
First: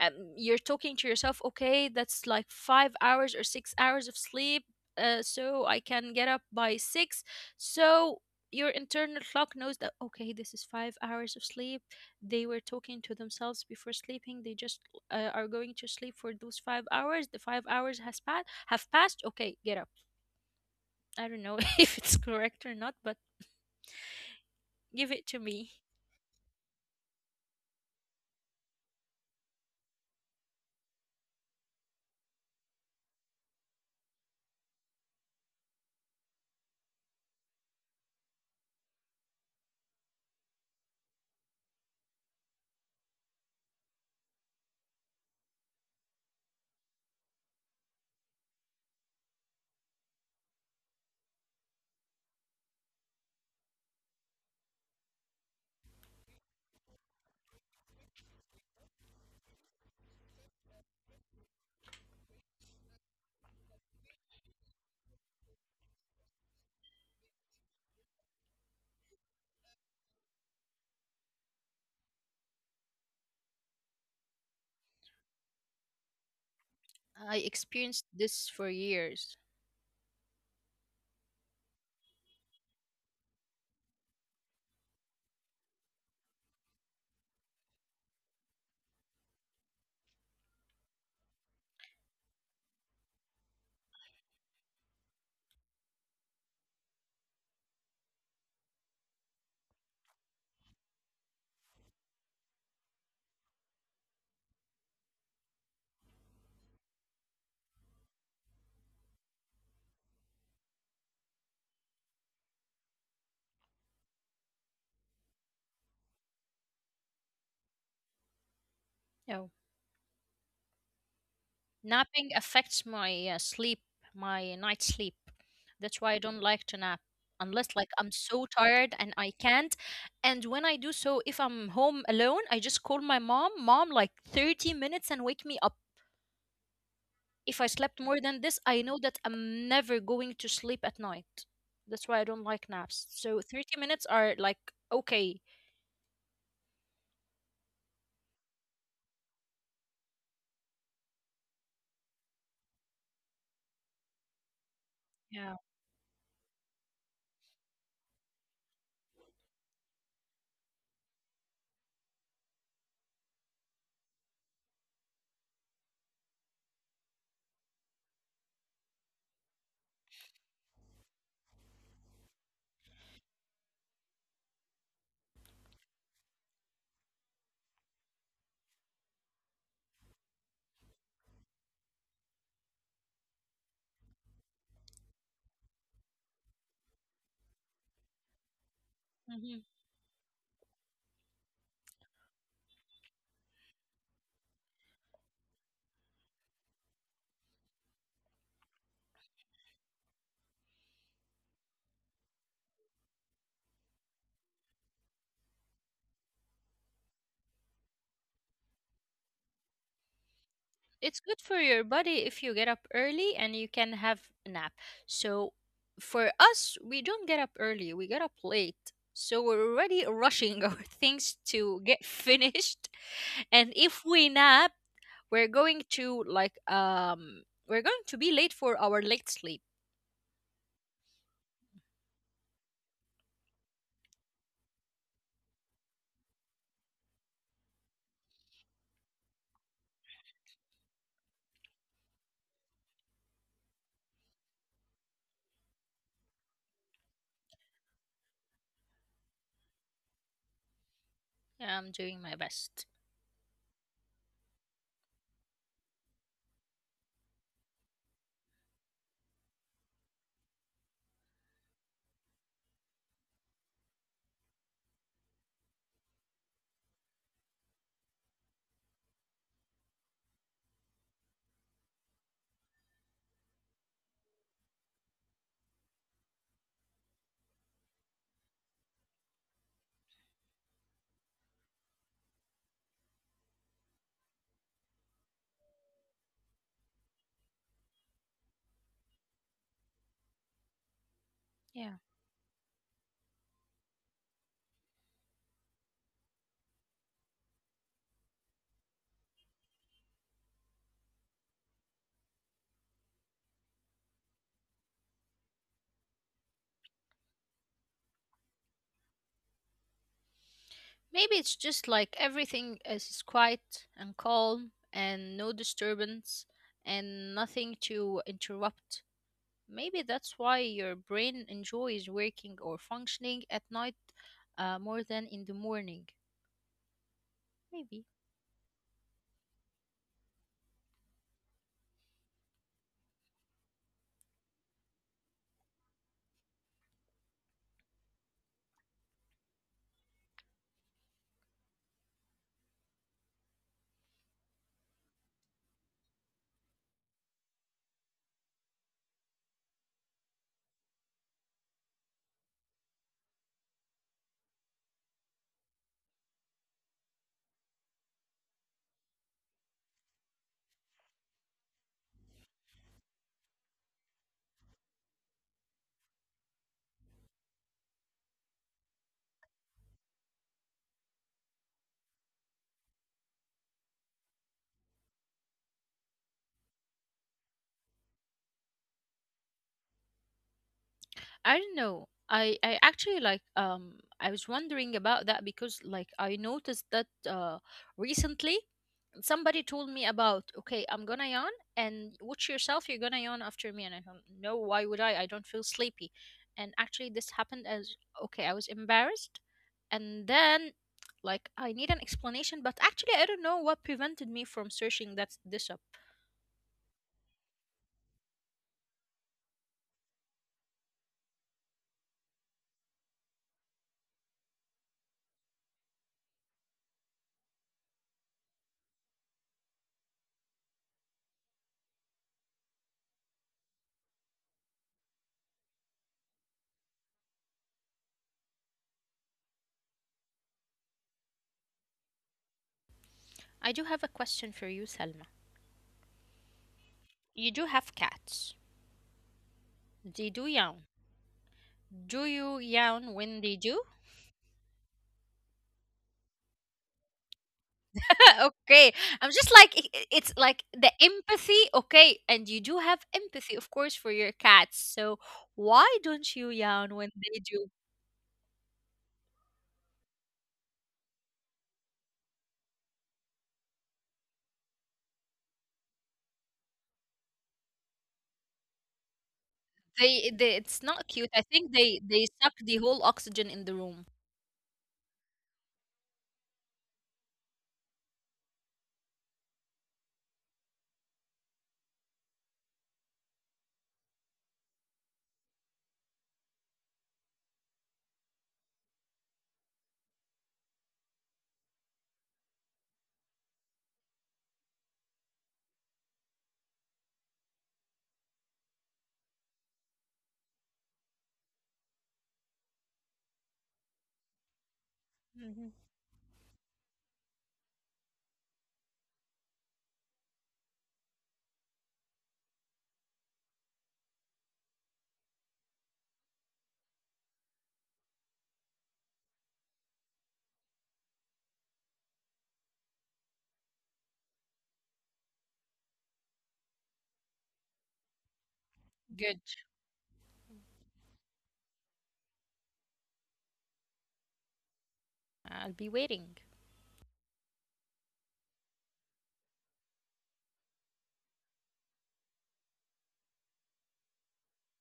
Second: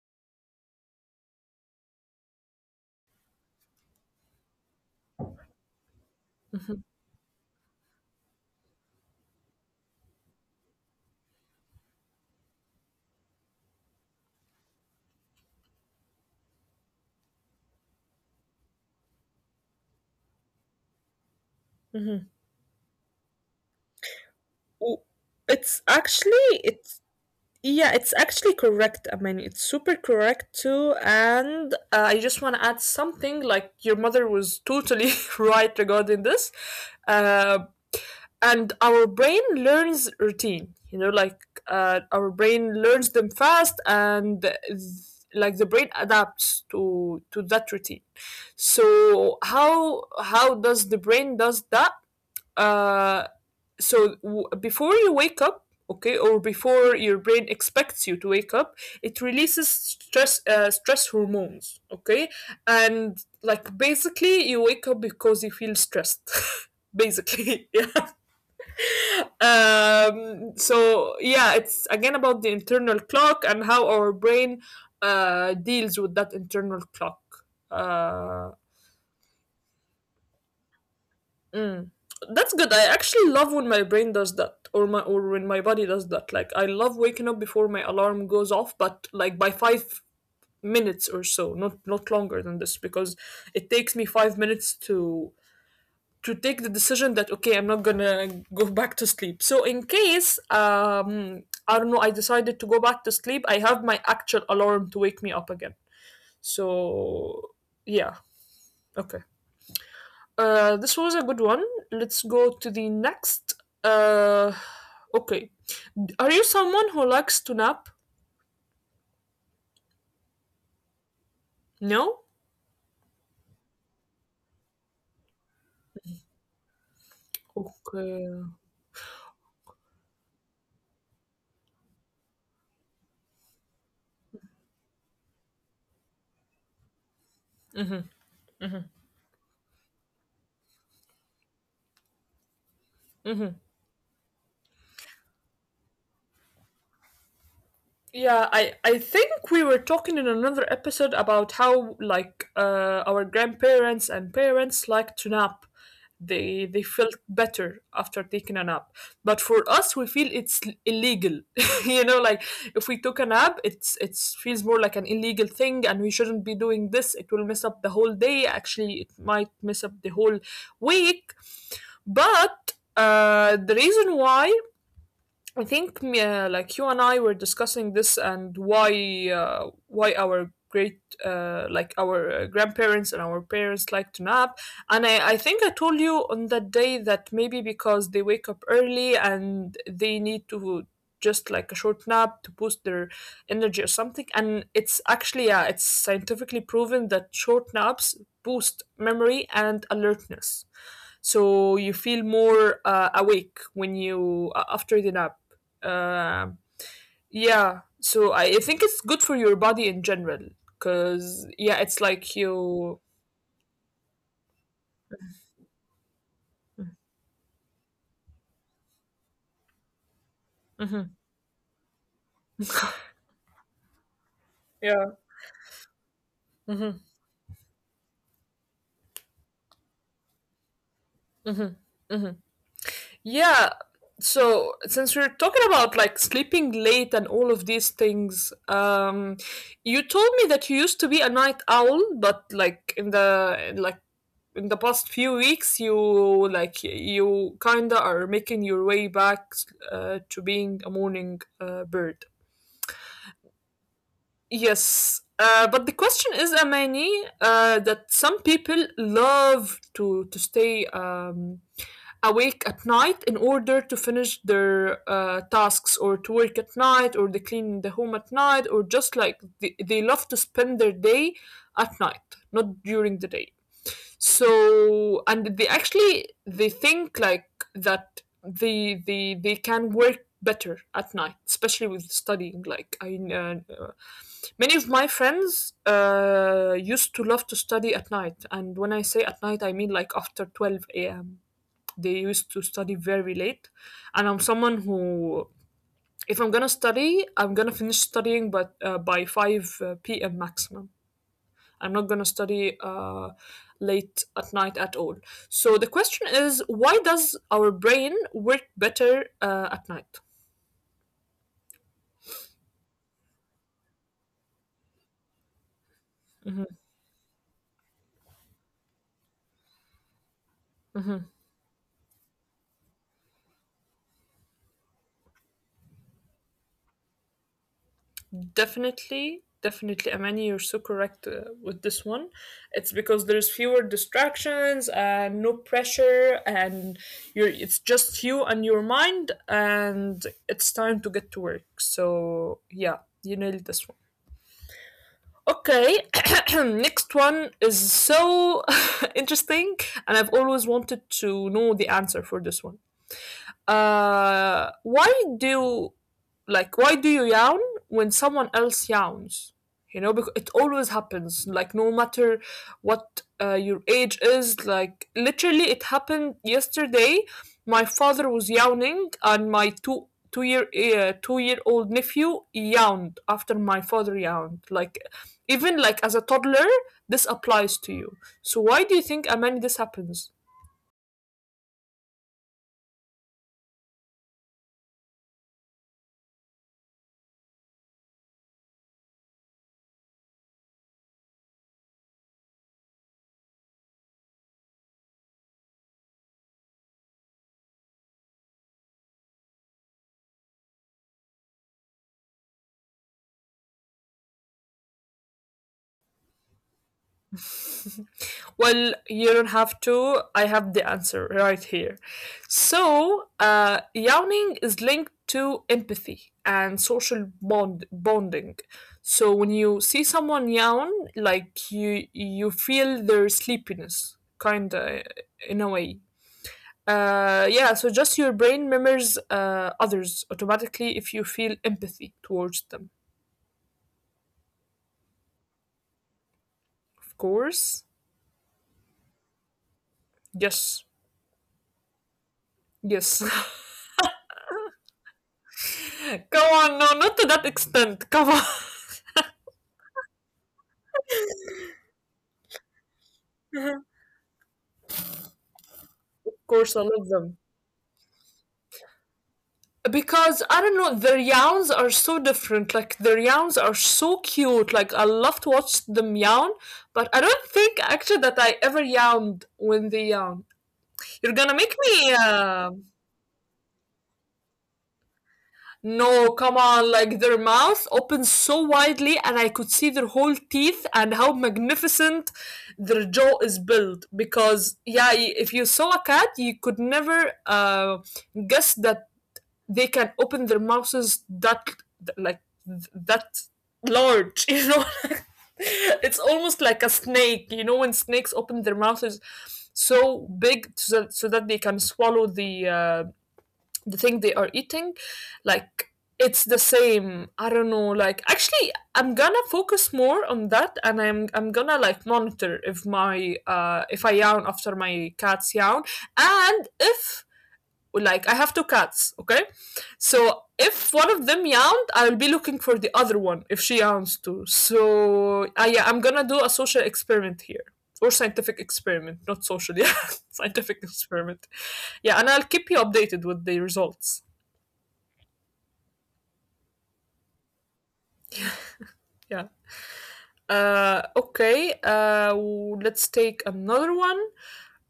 Speaker 2: Um, you're talking to yourself, okay, that's like five hours or six hours of sleep, uh, so I can get up by
Speaker 1: Mhm.
Speaker 2: six. So your internal clock knows that okay, this is five hours of sleep. They were talking to themselves before sleeping, they just uh, are going to sleep for those five hours. The five hours has passed have passed, okay, get up. I don't know if it's
Speaker 1: Mhm.
Speaker 2: correct or not, but
Speaker 1: Oh,
Speaker 2: give it to me.
Speaker 1: It's actually it yeah, it's actually correct. I mean, it's super correct too. And uh, I just want to add something like your mother was totally right regarding this. Uh, and our brain learns routine, you know, like uh, our brain learns them fast and th- like the brain adapts to to that routine. So how how does the brain does that? Uh, so w- before you wake up, okay, or before your brain expects you to wake up, it releases stress uh, stress hormones, okay, and like basically you wake up because you feel stressed. Basically, yeah. Um so yeah, it's again about the internal clock and how our brain uh deals with that internal clock
Speaker 2: I experienced this
Speaker 1: uh
Speaker 2: for years.
Speaker 1: Mm. That's good. I actually love when my brain does that, or my or when my body does that. Like I love waking up before my alarm goes off, but like by five minutes or so, not not longer than this, because it takes me five minutes to to take the decision that okay, I'm not gonna go back to sleep. So in case um I don't know, I decided to go back to sleep, I have my actual alarm to wake me up again. So yeah, okay. Uh, this was a good one. Let's go to the next. Uh, okay. Are you someone who likes to nap?
Speaker 2: You know,
Speaker 1: No?
Speaker 2: napping affects my uh, sleep, my night sleep. That's why I don't like to nap unless like I'm
Speaker 1: Okay.
Speaker 2: so tired and I can't. And when I do so, if I'm home alone, I just call my mom, mom, like thirty minutes and wake me up. If I slept more than this, I know that I'm never going to sleep at night. That's why I don't like naps. So
Speaker 1: Mhm.
Speaker 2: thirty minutes are like okay.
Speaker 1: Yeah, I I think we were talking in another episode about how like uh, our grandparents and parents like to
Speaker 2: Yeah.
Speaker 1: nap. They they felt better after taking a nap. But for us, we feel it's l- illegal. You know, like if we took a nap, it's it feels more like an illegal thing, and we shouldn't be doing this. It will mess up the whole day. Actually, it might mess up the whole week. But uh, the reason why I think me- uh, like you and I were discussing this and why uh, why our great uh, like our uh, grandparents and our parents like to nap and I, I think I told you on that day that maybe because they wake up early and they need to just like a short nap to boost their energy or something, and it's actually yeah it's scientifically proven that short naps boost memory and alertness, so you feel more uh, awake when you a- after the nap. Uh, yeah so I, I think it's good for your body in general
Speaker 2: It's
Speaker 1: because
Speaker 2: good
Speaker 1: yeah
Speaker 2: for
Speaker 1: it's
Speaker 2: your
Speaker 1: like
Speaker 2: body if you get
Speaker 1: you.
Speaker 2: up early and you can have a nap. So for us, we don't get up early, we get up late. So we're already
Speaker 1: Mhm.
Speaker 2: rushing our things to get finished. And if we
Speaker 1: Yeah.
Speaker 2: nap, we're going
Speaker 1: Mhm.
Speaker 2: to like um we're going to be late for our late sleep.
Speaker 1: Mhm. Mhm. Yeah. So since we're talking about like sleeping late and all of these things, um you told me that you used to be a night owl but like in the like in the past few weeks you like you kinda are making your way back uh, to being a morning uh, bird.
Speaker 2: Yeah, I'm doing my best.
Speaker 1: Yes, uh, but the question is, Amani, uh, that some people love to to stay um, awake at night in order to finish their uh, tasks, or to work at night, or they clean the home at night, or just like they, they love to spend their day at night, not during the day. So, and they actually they think like that they they they can work better at night, especially with studying. Like I uh, Many of my friends uh, used to love to study at night, and when I say at night, I mean like after twelve a m. They used to
Speaker 2: Yeah.
Speaker 1: study very late, and I'm someone who, if I'm gonna study, I'm gonna finish studying but uh, by five p m maximum. I'm not gonna study uh, late at night at all. So the question is, why does our brain work better uh, at night?
Speaker 2: Maybe it's just like everything is quiet and calm and no disturbance and nothing to interrupt. Maybe that's why your brain enjoys working or functioning at night, uh, more than in the morning. Maybe.
Speaker 1: Definitely, definitely, Amani, you're so correct uh, with this one. It's because there's fewer distractions and no pressure, and you're it's just you and your mind, and it's time to get to work. So yeah, you nailed this one. Okay, next one is so interesting, and I've always wanted to know the answer for this one. Uh, why do like why do you yawn when someone else yawns? You know, because it always happens. Like no matter what uh, your age is, like literally, it happened yesterday. My father was yawning, and my two two year uh, two year old nephew yawned after my father yawned. Like even like as a toddler, this applies to you. So why do you think, Amani, this happens?
Speaker 2: I don't know. I I actually like um I was wondering about that because like I noticed that uh recently somebody told me about, okay, I'm gonna yawn and watch yourself, you're gonna yawn after me, and I don't know why would I I don't feel sleepy. And actually this happened as, okay, I was embarrassed, and then like I need an explanation, but actually I don't know what prevented me from searching that this up.
Speaker 1: Well, you don't have to. I have the answer right here. So, uh, yawning is linked to empathy and social bond bonding. So when you see someone yawn, like you you feel their sleepiness, kinda in a way. Uh, yeah. So just your brain remembers uh, others automatically if you feel empathy towards them.
Speaker 2: I do have a question for you, Selma.
Speaker 1: Of course.
Speaker 2: You do have cats. They
Speaker 1: Yes.
Speaker 2: do yawn. Do you
Speaker 1: Yes.
Speaker 2: yawn when they do?
Speaker 1: Come on, no, not to that extent. Come on.
Speaker 2: Okay. I'm just like, i- i- it's like the empathy, okay. And you do have empathy, of course, for your cats. So why
Speaker 1: Of
Speaker 2: don't
Speaker 1: course, I
Speaker 2: you
Speaker 1: love
Speaker 2: yawn
Speaker 1: them.
Speaker 2: when they do?
Speaker 1: Because I don't know, their yawns are so different. Like their yawns are so cute. Like I love to watch them yawn, but I don't think actually that I ever yawned when they yawn.
Speaker 2: They, they It's
Speaker 1: You're
Speaker 2: not
Speaker 1: gonna
Speaker 2: cute.
Speaker 1: make
Speaker 2: I think
Speaker 1: me
Speaker 2: they, they
Speaker 1: uh,
Speaker 2: suck the whole oxygen in the room.
Speaker 1: No, come on, like their mouth opened so widely and I could see their whole teeth and how magnificent their jaw is built. Because, yeah, y- if you saw a cat, you could never uh, guess that they can open their mouths that, th- like, th- that large, you know? It's almost like a snake, you know, when snakes open their mouths so big so that, so that they can swallow the uh, the thing they are eating.
Speaker 2: Mhm.
Speaker 1: Like, it's the same. I don't know, like actually I'm gonna focus more on that, and i'm i'm gonna like monitor if my uh if I yawn after my cats yawn. And if like I have two cats, okay, so if one of them yawned, I'll be looking for the other one if she yawns too, so I yeah, I'm gonna do a social experiment here. Or scientific experiment, not
Speaker 2: Good.
Speaker 1: social, yeah, scientific experiment. Yeah, and I'll keep you updated with the results.
Speaker 2: I'll be waiting.
Speaker 1: Yeah. Uh, okay. Uh, w- let's take another one.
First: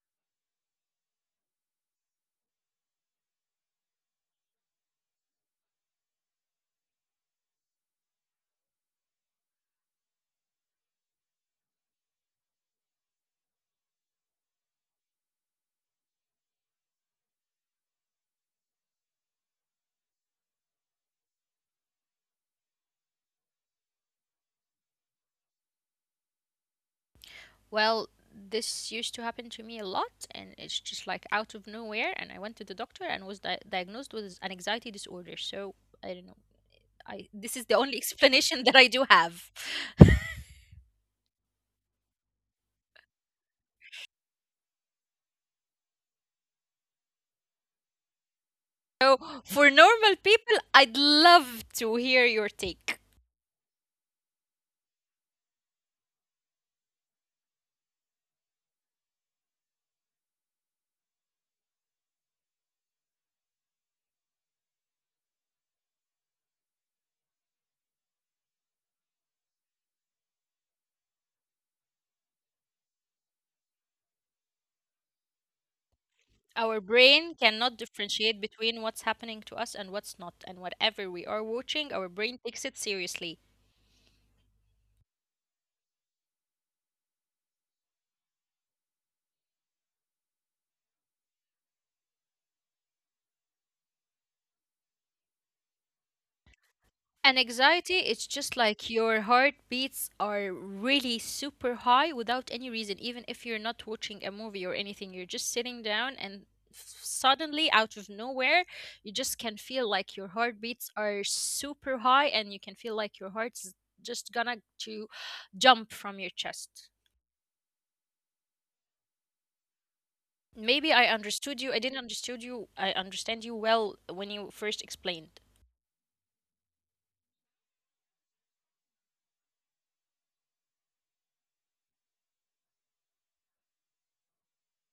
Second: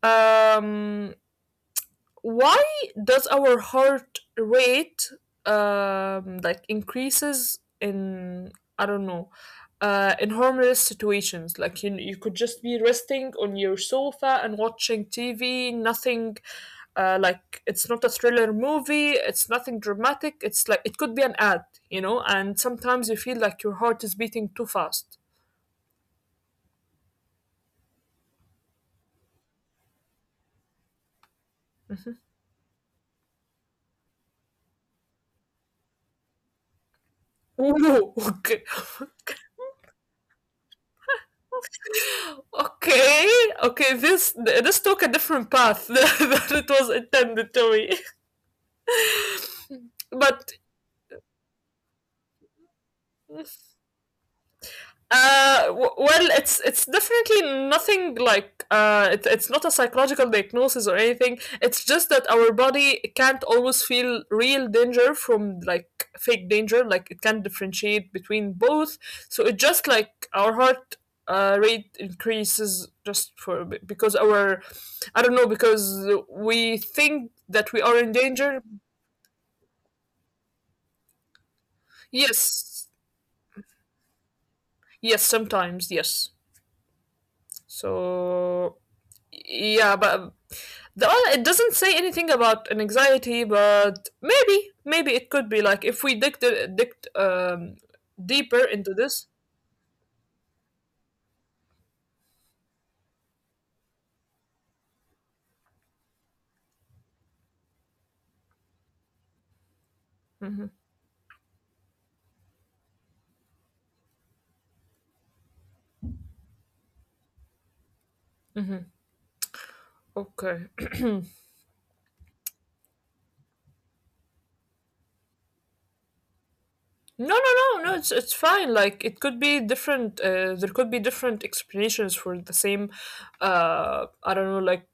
Speaker 1: Um, why does our heart rate um like increases in, I don't know, uh, in harmless situations? Like you, you could just be resting on your sofa and watching T V. Nothing. Uh, like it's not a thriller movie. It's nothing dramatic. It's like it could be an ad, you know and sometimes you feel like your heart is beating too fast.
Speaker 2: Well, this used to happen to me a lot, and it's just like out of nowhere.
Speaker 1: Mm-hmm.
Speaker 2: And I went to the doctor and was di- diagnosed with an anxiety disorder. So I don't know. I This is the only
Speaker 1: Ooh,
Speaker 2: explanation
Speaker 1: okay,
Speaker 2: that I do have.
Speaker 1: okay, okay. This this took a different path than it was intended to be,
Speaker 2: So for normal people,
Speaker 1: but...
Speaker 2: I'd love to hear your take.
Speaker 1: Uh, w- well, it's it's definitely nothing like uh, it, it's not a psychological diagnosis or anything. It's just that our body can't always feel real danger from like fake danger. Like it can't differentiate between both. So it just like our heart uh, rate increases just for because our... I don't know, because
Speaker 2: Our
Speaker 1: we
Speaker 2: brain
Speaker 1: think
Speaker 2: cannot
Speaker 1: that we are in
Speaker 2: differentiate
Speaker 1: danger.
Speaker 2: between what's happening to us and what's not, and whatever we are watching, our brain takes it
Speaker 1: Yes,
Speaker 2: seriously.
Speaker 1: yes, sometimes yes. So yeah, but... The other, it doesn't say anything about an anxiety, but maybe, maybe it could be like if we dig the dig
Speaker 2: And
Speaker 1: um,
Speaker 2: anxiety, it's just
Speaker 1: deeper
Speaker 2: like
Speaker 1: into
Speaker 2: your
Speaker 1: this.
Speaker 2: heartbeats are really super high without any reason, even if you're not watching a movie or anything. You're just sitting down, and f- suddenly, out of nowhere, you just can feel like your heartbeats are super high, and you can feel like your heart's just gonna to jump from your chest.
Speaker 1: Okay.
Speaker 2: Maybe I understood you. I didn't understood you. I understand you well when you first explained.
Speaker 1: No, no, no, no. It's it's fine. Like it could be different. Uh, there could be different explanations for the same. Uh, I don't know, like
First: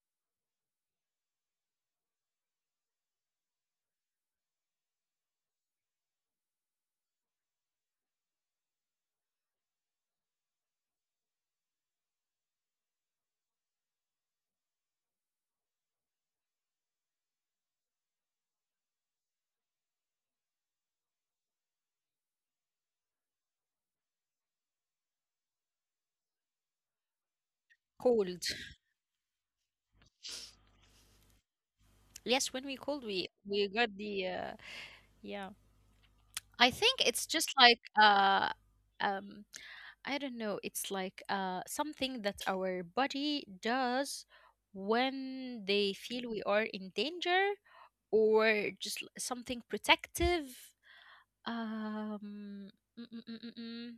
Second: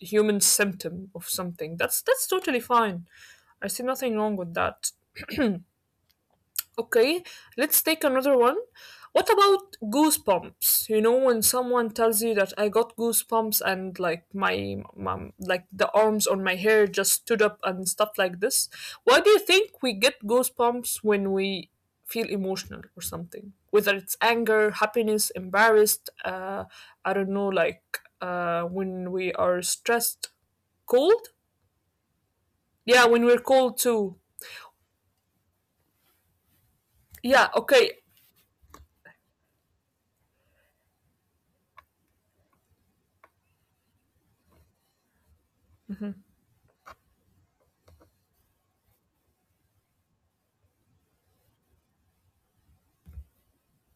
Speaker 1: human symptom of something. That's that's totally fine. I see nothing wrong with that. Okay, let's take another one. What about goosebumps? You know, when someone tells you that I got goosebumps and like my, my like the arms on my hair just stood up and stuff like this. Why do you think we get goosebumps when we feel emotional or something? Whether it's anger, happiness, embarrassed, uh, I don't know, like
Speaker 2: Cold.
Speaker 1: uh, when we are stressed, cold.
Speaker 2: Yes, when we cold,
Speaker 1: Yeah, when
Speaker 2: we
Speaker 1: we're
Speaker 2: we
Speaker 1: cold
Speaker 2: got
Speaker 1: too.
Speaker 2: the uh, yeah. I think it's
Speaker 1: Yeah,
Speaker 2: just like
Speaker 1: okay.
Speaker 2: uh um I don't know, it's like uh something that our body does when they feel we are in danger, or just l- something protective. Um mm, mm, mm, mm, mm.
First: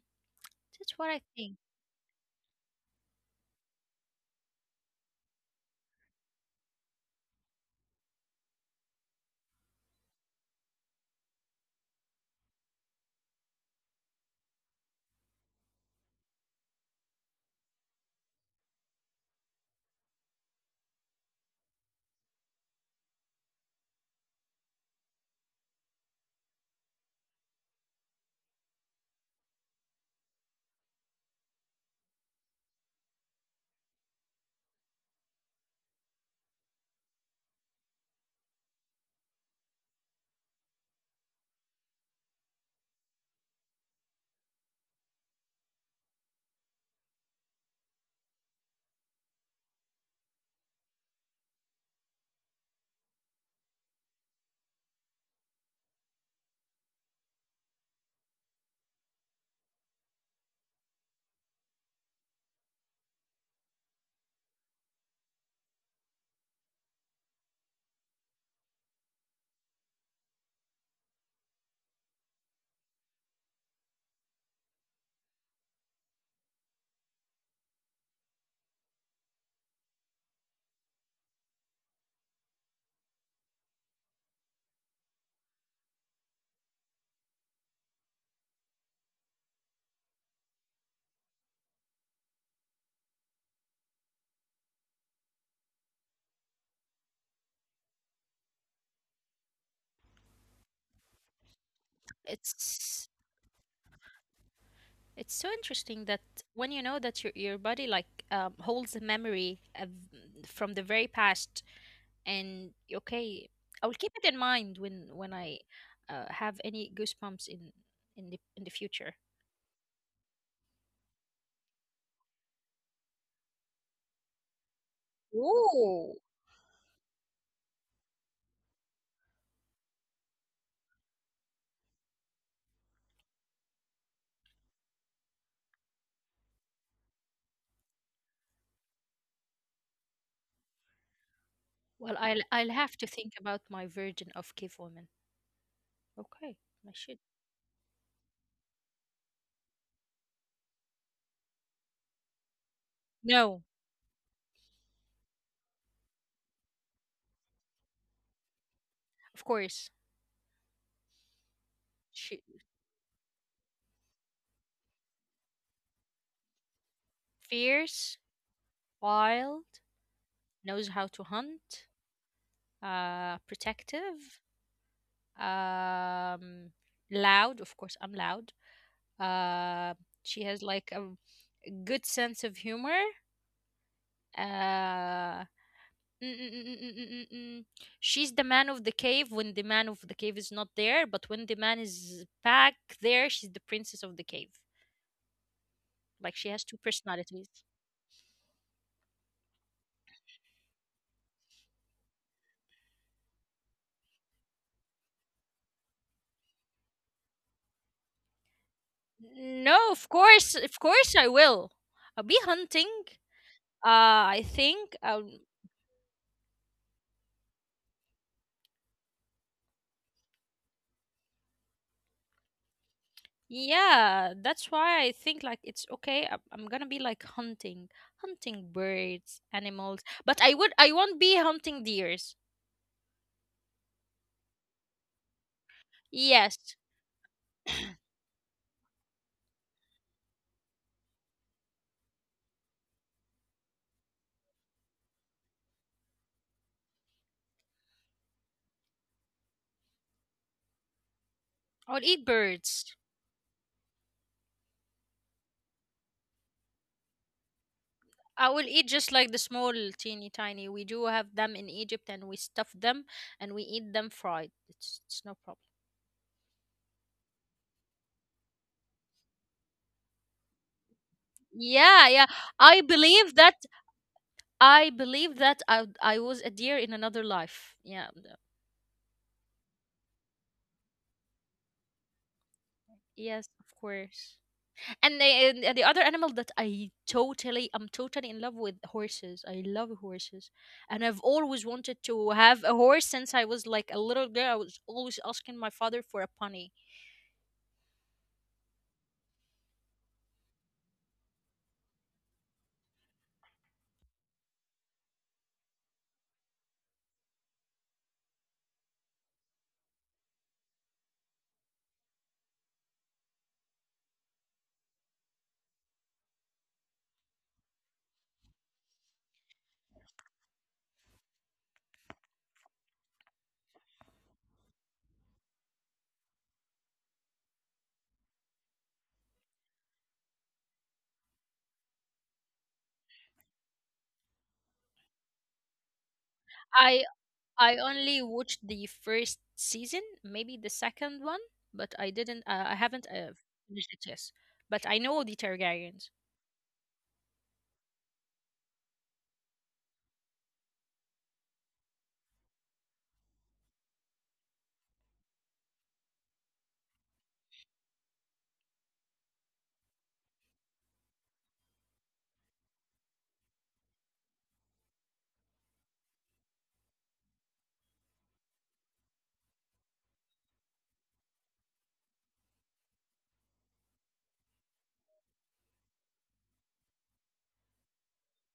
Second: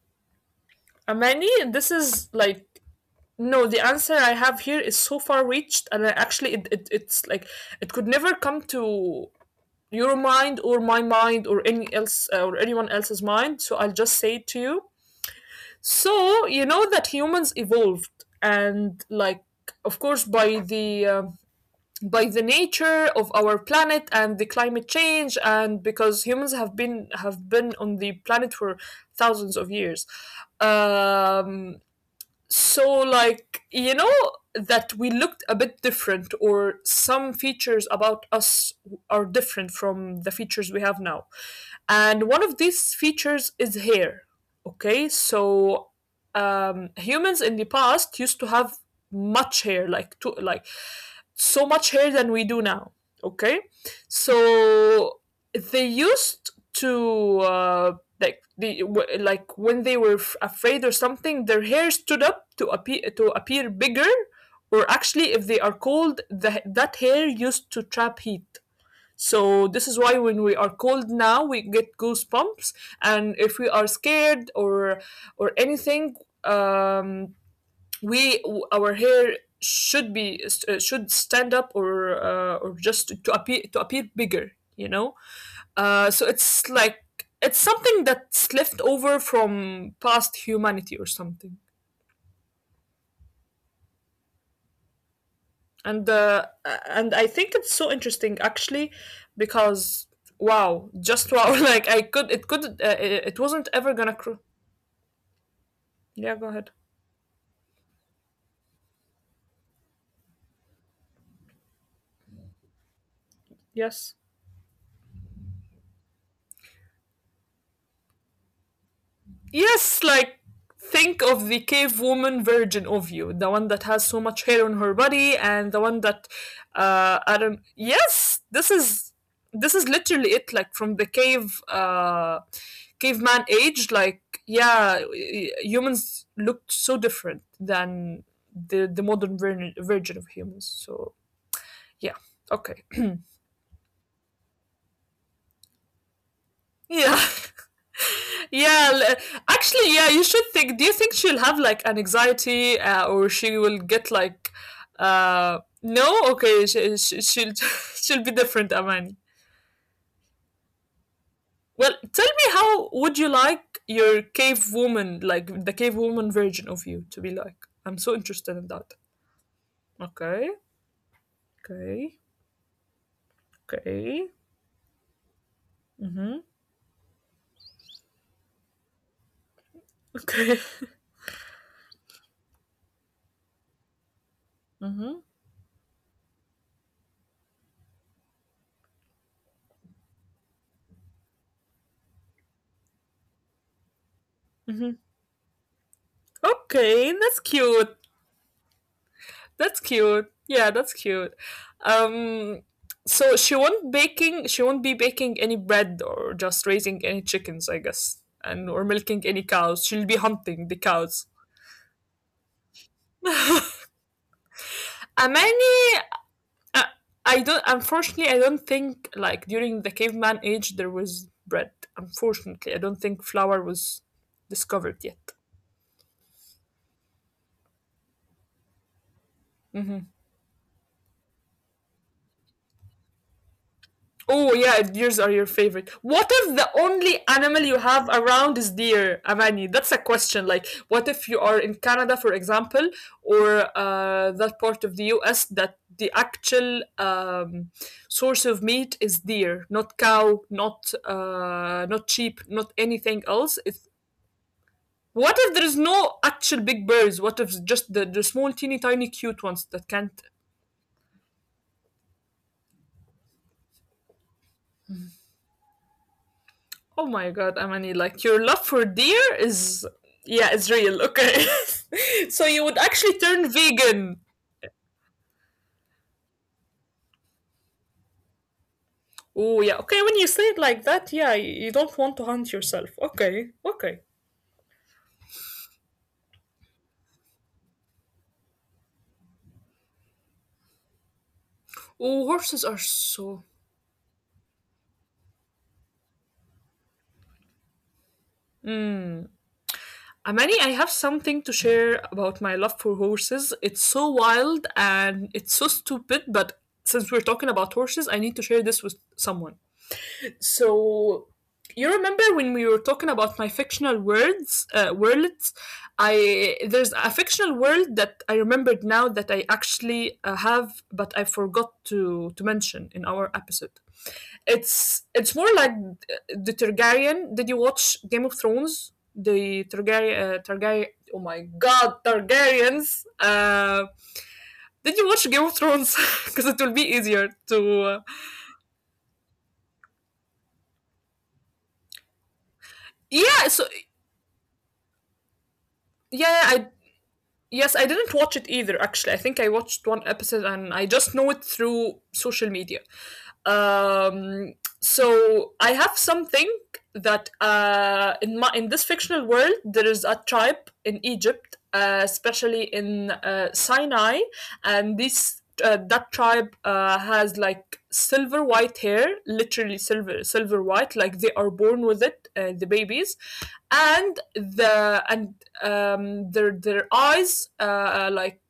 Speaker 2: That's what I
Speaker 1: Amani,
Speaker 2: think.
Speaker 1: this is like... No, the answer I have here is so far reached, and I actually, it, it, it's like it could never come to your mind or my mind or any else uh, or anyone else's mind. So I'll just say it to you. So you know that humans evolved, and like of course by the uh, by the nature of our planet and the climate change, and because humans have been have been on the planet for thousands of years. Um, so, like, you know, that we looked a bit different, or some features about us are different from the features we have now. And one of these features is hair. Okay, so um, humans in the past used to have much hair, like, to, like so much hair than we do now. Okay, so they used to... um Like the like when they were f- afraid or something, their hair stood up to appear to appear bigger. Or actually if they are cold, the, that hair used to trap heat. So this is why when we are cold now we get goosebumps. And if we are scared or or anything, um we... our hair should be uh, should stand up or uh, or just to appear to appear bigger, you know uh, so it's like it's something that's left over from past humanity or something. And uh, and I think it's so interesting actually, because wow, just wow! Like I could, it could, uh,
Speaker 2: It's
Speaker 1: it it wasn't ever gonna. Cr-
Speaker 2: it's so interesting that
Speaker 1: yeah, go
Speaker 2: when
Speaker 1: ahead.
Speaker 2: you know that your your body like um, holds a memory of, mm, from the very past, and okay, I'll keep
Speaker 1: Yes.
Speaker 2: it in mind when when I uh, have any goosebumps in in the in the future.
Speaker 1: Yes, like think of the cave woman version of you, the one that has so much hair on her body, and the one
Speaker 2: Ooh.
Speaker 1: that... uh, I don't. Yes, this is this is literally it. Like from the cave uh, caveman age, like yeah, y- humans looked so different than the the modern ver- version of humans. So yeah,
Speaker 2: Well, i'll i'll
Speaker 1: okay,
Speaker 2: have to think about my virgin of cave woman. Okay, I should.
Speaker 1: yeah. Yeah, l- actually, yeah, you should think. Do you think she'll have like an anxiety uh, or she
Speaker 2: No,
Speaker 1: will get like, uh, no? Okay, she, she, she'll, she'll be different, Amani.
Speaker 2: of course.
Speaker 1: Well, tell
Speaker 2: She
Speaker 1: me, how would you like your cave woman, like the cave woman version of you, to be like? I'm so
Speaker 2: fierce,
Speaker 1: interested in that.
Speaker 2: wild,
Speaker 1: Okay,
Speaker 2: knows how to hunt,
Speaker 1: okay,
Speaker 2: uh
Speaker 1: okay.
Speaker 2: protective,
Speaker 1: Mm-hmm.
Speaker 2: um loud. Of course I'm loud. uh she has
Speaker 1: Okay.
Speaker 2: like a good sense of humor.
Speaker 1: Mm-hmm.
Speaker 2: uh Mm, mm, mm, mm, mm, mm, mm. She's the man of the cave when the man of the cave is not there, but when the man is back there, she's the princess of the cave.
Speaker 1: Mm-hmm.
Speaker 2: Like she has two
Speaker 1: Okay, that's
Speaker 2: personalities.
Speaker 1: cute. That's cute. Yeah, that's cute. Um, so she won't baking. She won't be baking any bread or just raising any chickens, I guess, and or milking any cows.
Speaker 2: No, of
Speaker 1: She'll be
Speaker 2: course,
Speaker 1: hunting
Speaker 2: of
Speaker 1: the
Speaker 2: course I
Speaker 1: cows.
Speaker 2: will. I'll be hunting. Uh, I think. Um,
Speaker 1: Amani, uh, I don't. Unfortunately, I don't think like during the caveman age there was bread. Unfortunately, I don't think flour was
Speaker 2: yeah, that's why
Speaker 1: discovered
Speaker 2: I
Speaker 1: yet.
Speaker 2: think like it's okay. I'm, I'm gonna be like hunting, hunting birds, animals. But I would, I won't be hunting deers.
Speaker 1: Oh yeah, deers are your favorite. What if the
Speaker 2: Yes,
Speaker 1: only animal you have around is deer, Avani? That's a question. Like, what if you are in Canada, for example, or uh, that part of the U S that the actual um, source of meat is deer, not cow, not uh,
Speaker 2: I'll
Speaker 1: not
Speaker 2: eat
Speaker 1: sheep, not
Speaker 2: birds.
Speaker 1: anything else. It's... what if there is no actual big birds? What if just the, the
Speaker 2: I
Speaker 1: small,
Speaker 2: will
Speaker 1: teeny,
Speaker 2: eat
Speaker 1: tiny,
Speaker 2: just like the
Speaker 1: cute ones
Speaker 2: small,
Speaker 1: that can't...
Speaker 2: teeny tiny. We do have them in Egypt, and we stuff them and we eat them fried. It's it's no problem.
Speaker 1: Oh my god, Amani, like your love for deer is... yeah, it's real, okay.
Speaker 2: Yeah, yeah.
Speaker 1: So you would
Speaker 2: I
Speaker 1: actually
Speaker 2: believe
Speaker 1: turn
Speaker 2: that.
Speaker 1: vegan.
Speaker 2: I believe that I I was a deer in another life. Yeah. th-
Speaker 1: Oh yeah, okay, when you say it like that, yeah, y- you don't want to hunt yourself.
Speaker 2: Yes,
Speaker 1: Okay,
Speaker 2: of
Speaker 1: okay.
Speaker 2: course. And the and the other animal that I totally I'm totally in love with, horses. I love horses, and I've always wanted
Speaker 1: Oh,
Speaker 2: to have
Speaker 1: horses
Speaker 2: a
Speaker 1: are
Speaker 2: horse since I
Speaker 1: so...
Speaker 2: was like a little girl. I was always asking my father for a pony.
Speaker 1: Amani, I have something to share about my love for horses. It's so wild and it's so stupid, but since we're talking about horses, I need to share this with someone. So you remember when we were talking about my fictional worlds? Uh, worlds I There's a fictional world that I remembered now that I actually uh, have, but I forgot to to mention in our episode. It's it's more like the Targaryen... did you watch Game of Thrones? The Targaryen, uh, Targaryen, oh my god, Targaryens, uh did you watch Game of Thrones? Because it will be
Speaker 2: I
Speaker 1: easier
Speaker 2: I
Speaker 1: to uh,
Speaker 2: only watched the first season, maybe the second one, but I didn't. Uh, I haven't uh,
Speaker 1: yeah, so
Speaker 2: finished it yet. But I know the Targaryens.
Speaker 1: yeah, I... Yes, I didn't watch it either, actually. I think I watched one episode and I just know it through social media. Um, so I have something that uh, in my in this fictional world there is a tribe in Egypt, uh, especially in uh, Sinai, and this uh, that tribe uh, has like silver white hair, literally silver silver white, like they are born with it, uh, the babies, and the and um, their their eyes, uh, like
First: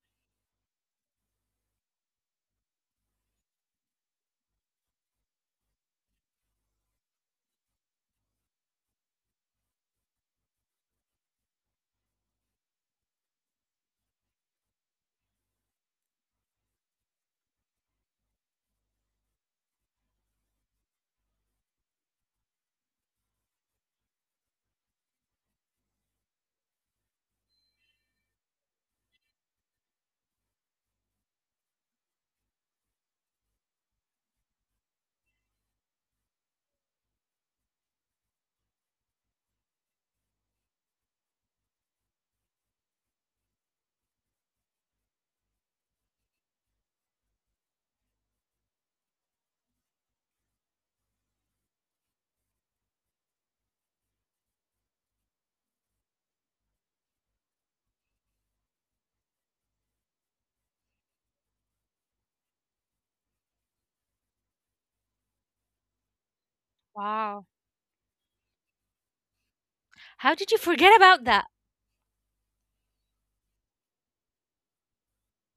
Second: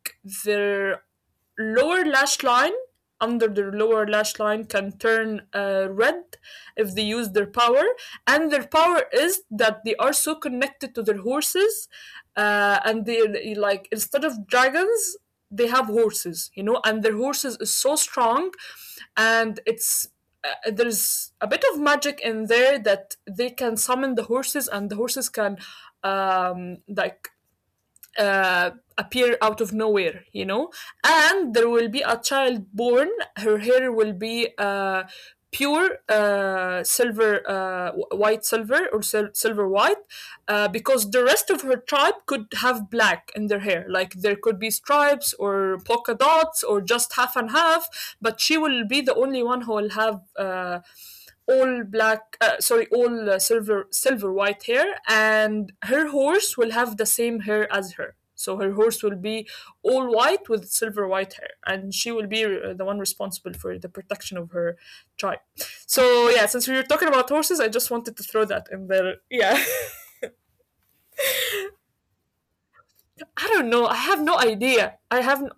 Speaker 1: their lower lash line under their lower lash line can turn uh, red if they use their power. And their power is that they are so connected to their horses, uh, and they they, like instead of dragons they have horses, you know and their horses is so strong. And it's uh, there's a bit of magic in there that they can summon the horses, and the horses can um like uh, appear out of nowhere, you know? And there will be a child born. Her hair will be uh, pure, uh, silver, uh, white silver or sil- silver white, uh, because the rest of her tribe could have black in their hair. Like there could be stripes or polka dots or just half and half, but she will be the only one who will have... Uh, all black, uh, sorry, all uh, silver silver white hair, and her horse will have the same hair as her, so her horse will be all white with silver white hair, and she will be uh, the one responsible for the protection of her tribe. So yeah, since we were talking about
Speaker 2: Wow.
Speaker 1: horses, I just wanted to throw that in there. Yeah.
Speaker 2: How did you forget about that?
Speaker 1: I don't know, I have no idea, I have n-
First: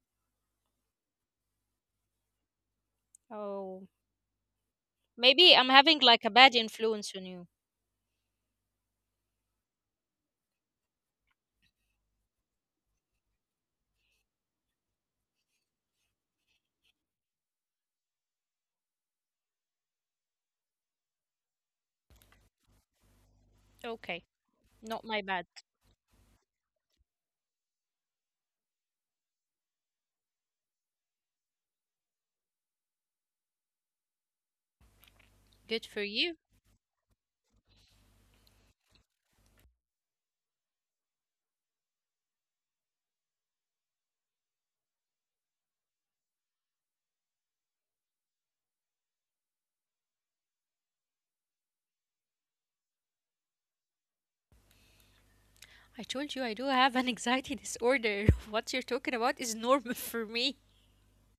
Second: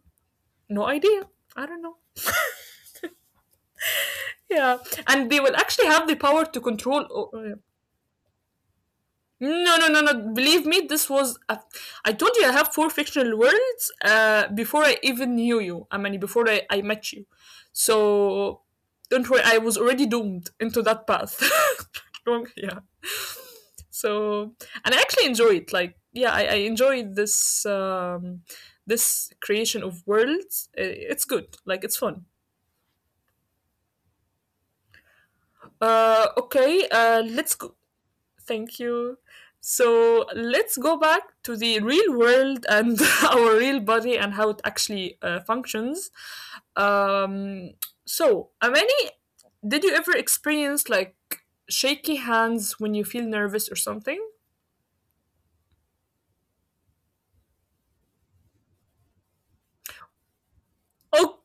Speaker 1: no idea, I don't know.
Speaker 2: Oh.
Speaker 1: Yeah, and they
Speaker 2: Maybe
Speaker 1: will
Speaker 2: I'm
Speaker 1: actually
Speaker 2: having
Speaker 1: have the
Speaker 2: like a
Speaker 1: power
Speaker 2: bad
Speaker 1: to control
Speaker 2: influence on you.
Speaker 1: o- No, no, no, no. Believe me, this was. A, I told you I have four fictional worlds uh, before I even knew you. I mean, before I, I met you. So don't worry, I was already doomed into that path. Wrong- yeah.
Speaker 2: Okay,
Speaker 1: So, and I
Speaker 2: not my
Speaker 1: actually
Speaker 2: bad.
Speaker 1: enjoy it. Like, yeah, I, I enjoy this um, this creation of worlds. I- It's good. Like, it's fun.
Speaker 2: Good for
Speaker 1: Uh,
Speaker 2: you.
Speaker 1: okay. Uh, let's go. Thank you. So let's go back to the real world and our real body and how it actually uh, functions. Um, so, Amani, did you ever experience like shaky hands when you feel nervous or something?
Speaker 2: I told you I do have an anxiety disorder. What you're talking about is normal for me.
Speaker 1: Oh,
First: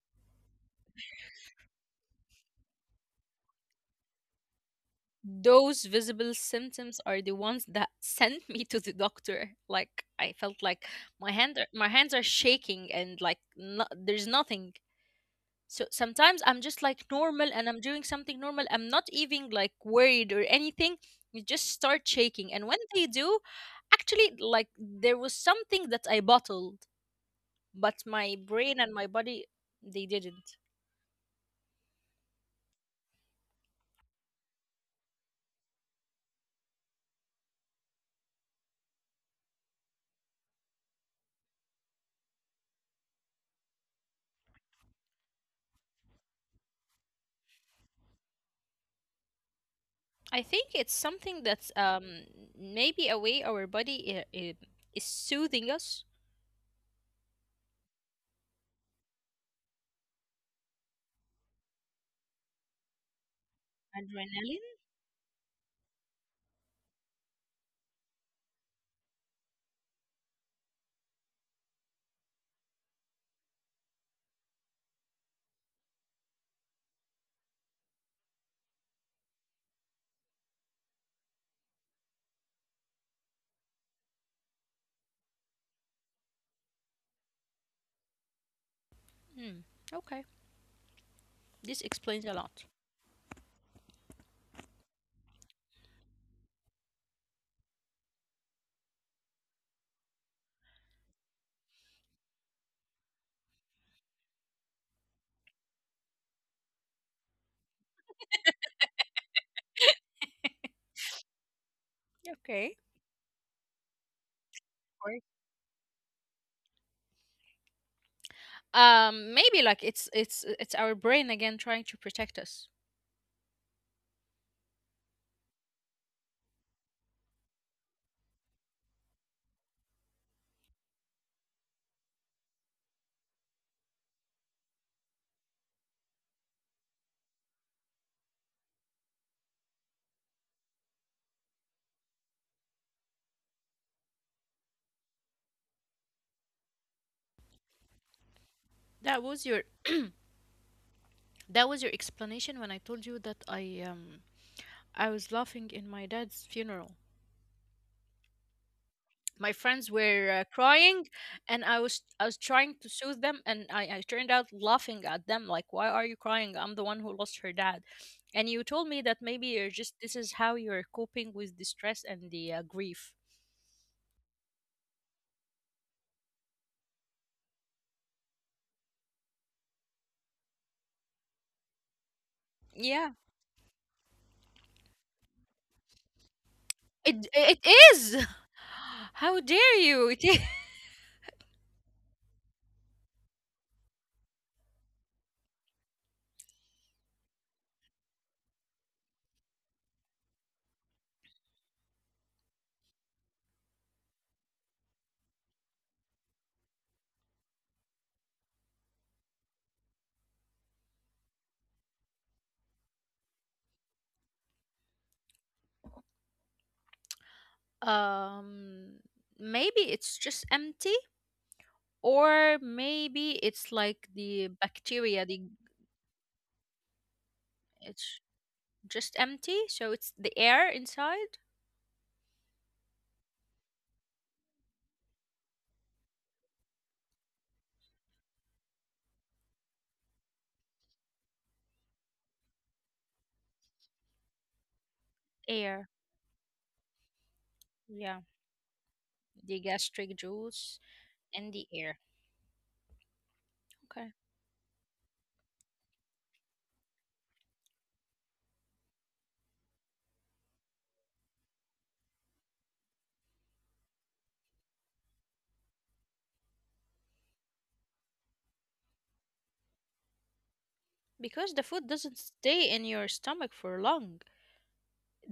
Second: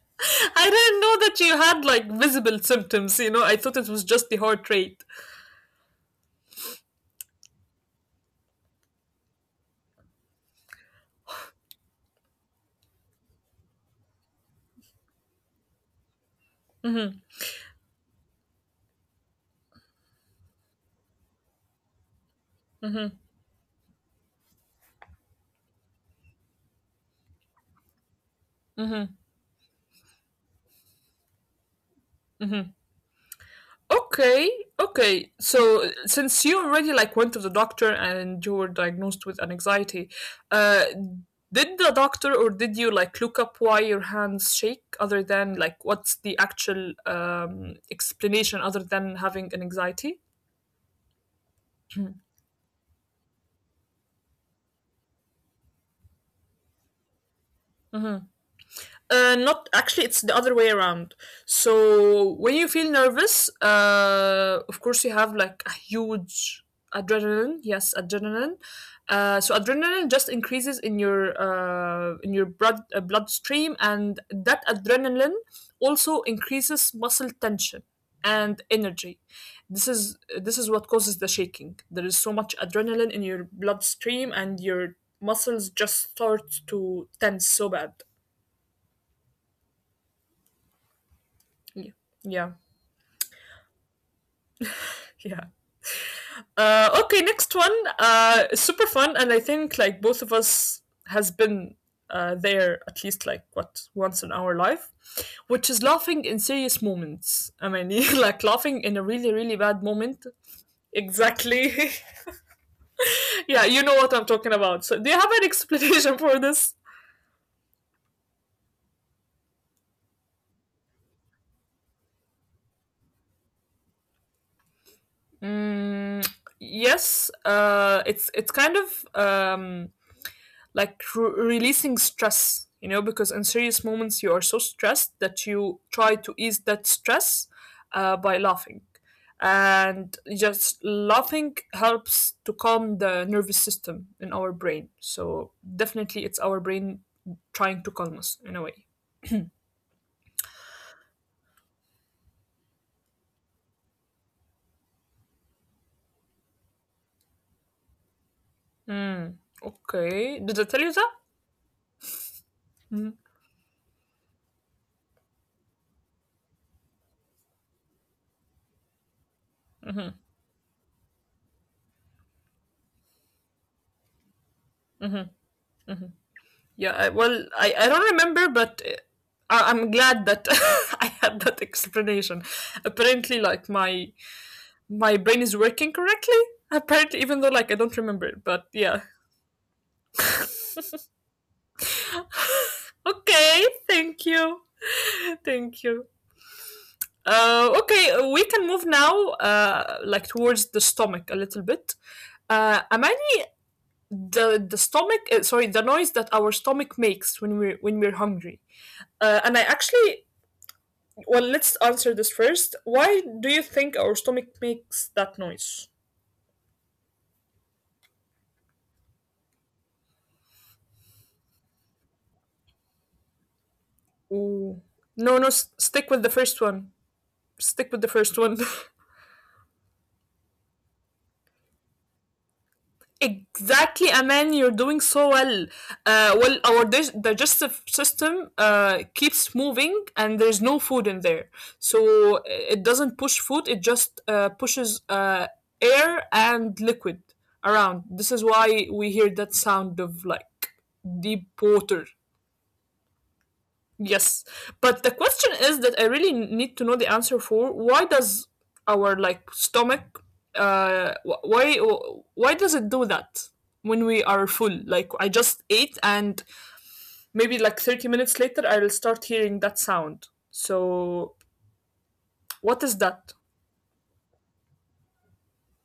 Speaker 1: I didn't know that you had like visible symptoms. You know, I thought it was just the heart rate.
Speaker 2: Those visible symptoms are the ones that sent me to the doctor. Like, I felt like my hand are, my hands are shaking, and like, no, there's nothing. So sometimes I'm just like
Speaker 1: Mm-hmm,
Speaker 2: normal, and I'm doing something normal, I'm not even like worried or anything. You just start shaking, and when they
Speaker 1: mm-hmm,
Speaker 2: do, actually like there was something that I bottled, but my brain and
Speaker 1: mm-hmm,
Speaker 2: my body, they didn't.
Speaker 1: mm-hmm. Okay, okay. So uh, since you already like went to the doctor and you were diagnosed with an anxiety, uh, did the doctor or did you like look up why your hands shake other than like what's the actual um, explanation other than having an anxiety?
Speaker 2: I think it's something that's um maybe a way our body i- is soothing us.
Speaker 1: Mm-hmm. Uh, not actually, it's the other way around. So when you feel nervous, uh, of
Speaker 2: Adrenaline.
Speaker 1: course you have like a huge adrenaline. Yes, adrenaline. Uh, so adrenaline just increases in your uh, in your blood uh, bloodstream, and that adrenaline also increases muscle tension and energy. This is this is what causes the shaking. There is so much adrenaline in your bloodstream, and your muscles just start to tense so bad.
Speaker 2: Hmm. Okay,
Speaker 1: Yeah,
Speaker 2: this
Speaker 1: yeah,
Speaker 2: explains a lot.
Speaker 1: yeah. Uh, okay, next one. Uh, super fun, and I think like both of us has been uh, there at least like what once in our life, which is laughing in serious moments. I mean, like laughing in a really really bad moment. Exactly.
Speaker 2: Okay.
Speaker 1: yeah, you know what I'm talking about. So, do you have an
Speaker 2: Or-
Speaker 1: explanation for this?
Speaker 2: Um, maybe like it's it's it's our brain again trying to protect us.
Speaker 1: Mm, yes. Uh, it's it's kind of um like re- releasing stress, you know, because in serious moments you are so stressed that you try to ease that stress uh, by laughing, and just laughing helps to calm the nervous system in our brain. So definitely it's our brain trying to calm us in a way.
Speaker 2: That was your that was your explanation when I told you that I um I was laughing in my dad's funeral.
Speaker 1: Hmm,
Speaker 2: My friends
Speaker 1: okay, did
Speaker 2: were
Speaker 1: I
Speaker 2: uh,
Speaker 1: tell you that?
Speaker 2: crying, and i was i was trying
Speaker 1: Mhm.
Speaker 2: to soothe them, and I, I turned out laughing at them like, why are you crying? I'm the one who lost her dad. And you told me that maybe you're just this is how you're coping with the stress and the uh, grief.
Speaker 1: Yeah, I, well I, I don't remember, but uh, I, I'm glad that I had that explanation. Apparently,
Speaker 2: Yeah.
Speaker 1: like my my brain is working correctly. Apparently, even though
Speaker 2: it
Speaker 1: like I
Speaker 2: it
Speaker 1: don't remember it,
Speaker 2: is.
Speaker 1: but yeah.
Speaker 2: How dare you. It is.
Speaker 1: Okay, thank you, thank you. Uh, okay, we can move now, uh, like towards the stomach a little bit. Uh, Amani, the the stomach, uh, sorry, the noise that our stomach makes when we're when we're hungry. Uh, and I actually, well, let's answer this first. Why do you think our stomach makes that noise?
Speaker 2: um Maybe it's just empty, or maybe it's like the
Speaker 1: Ooh. No, no,
Speaker 2: bacteria,
Speaker 1: s-
Speaker 2: the.
Speaker 1: stick with the first one. Stick with the first
Speaker 2: It's
Speaker 1: one.
Speaker 2: just empty, so it's the air inside.
Speaker 1: Exactly, Aman, you're doing so well. Uh, well, our dig- digestive system uh, keeps moving, and there's no food in there, so uh, it doesn't push food. It just uh, pushes, uh,
Speaker 2: Air.
Speaker 1: air and liquid around. This is
Speaker 2: Yeah,
Speaker 1: why we hear that
Speaker 2: the
Speaker 1: sound of
Speaker 2: gastric
Speaker 1: like
Speaker 2: juice
Speaker 1: deep
Speaker 2: and the
Speaker 1: water.
Speaker 2: air. Okay.
Speaker 1: Yes, but the question is that I really need to know the answer for, why does our like stomach uh wh- why why does it do that when we are full? Like I just ate and maybe like thirty minutes later I'll start hearing that sound. So
Speaker 2: Because the food doesn't
Speaker 1: what is
Speaker 2: stay
Speaker 1: that?
Speaker 2: in your stomach for long.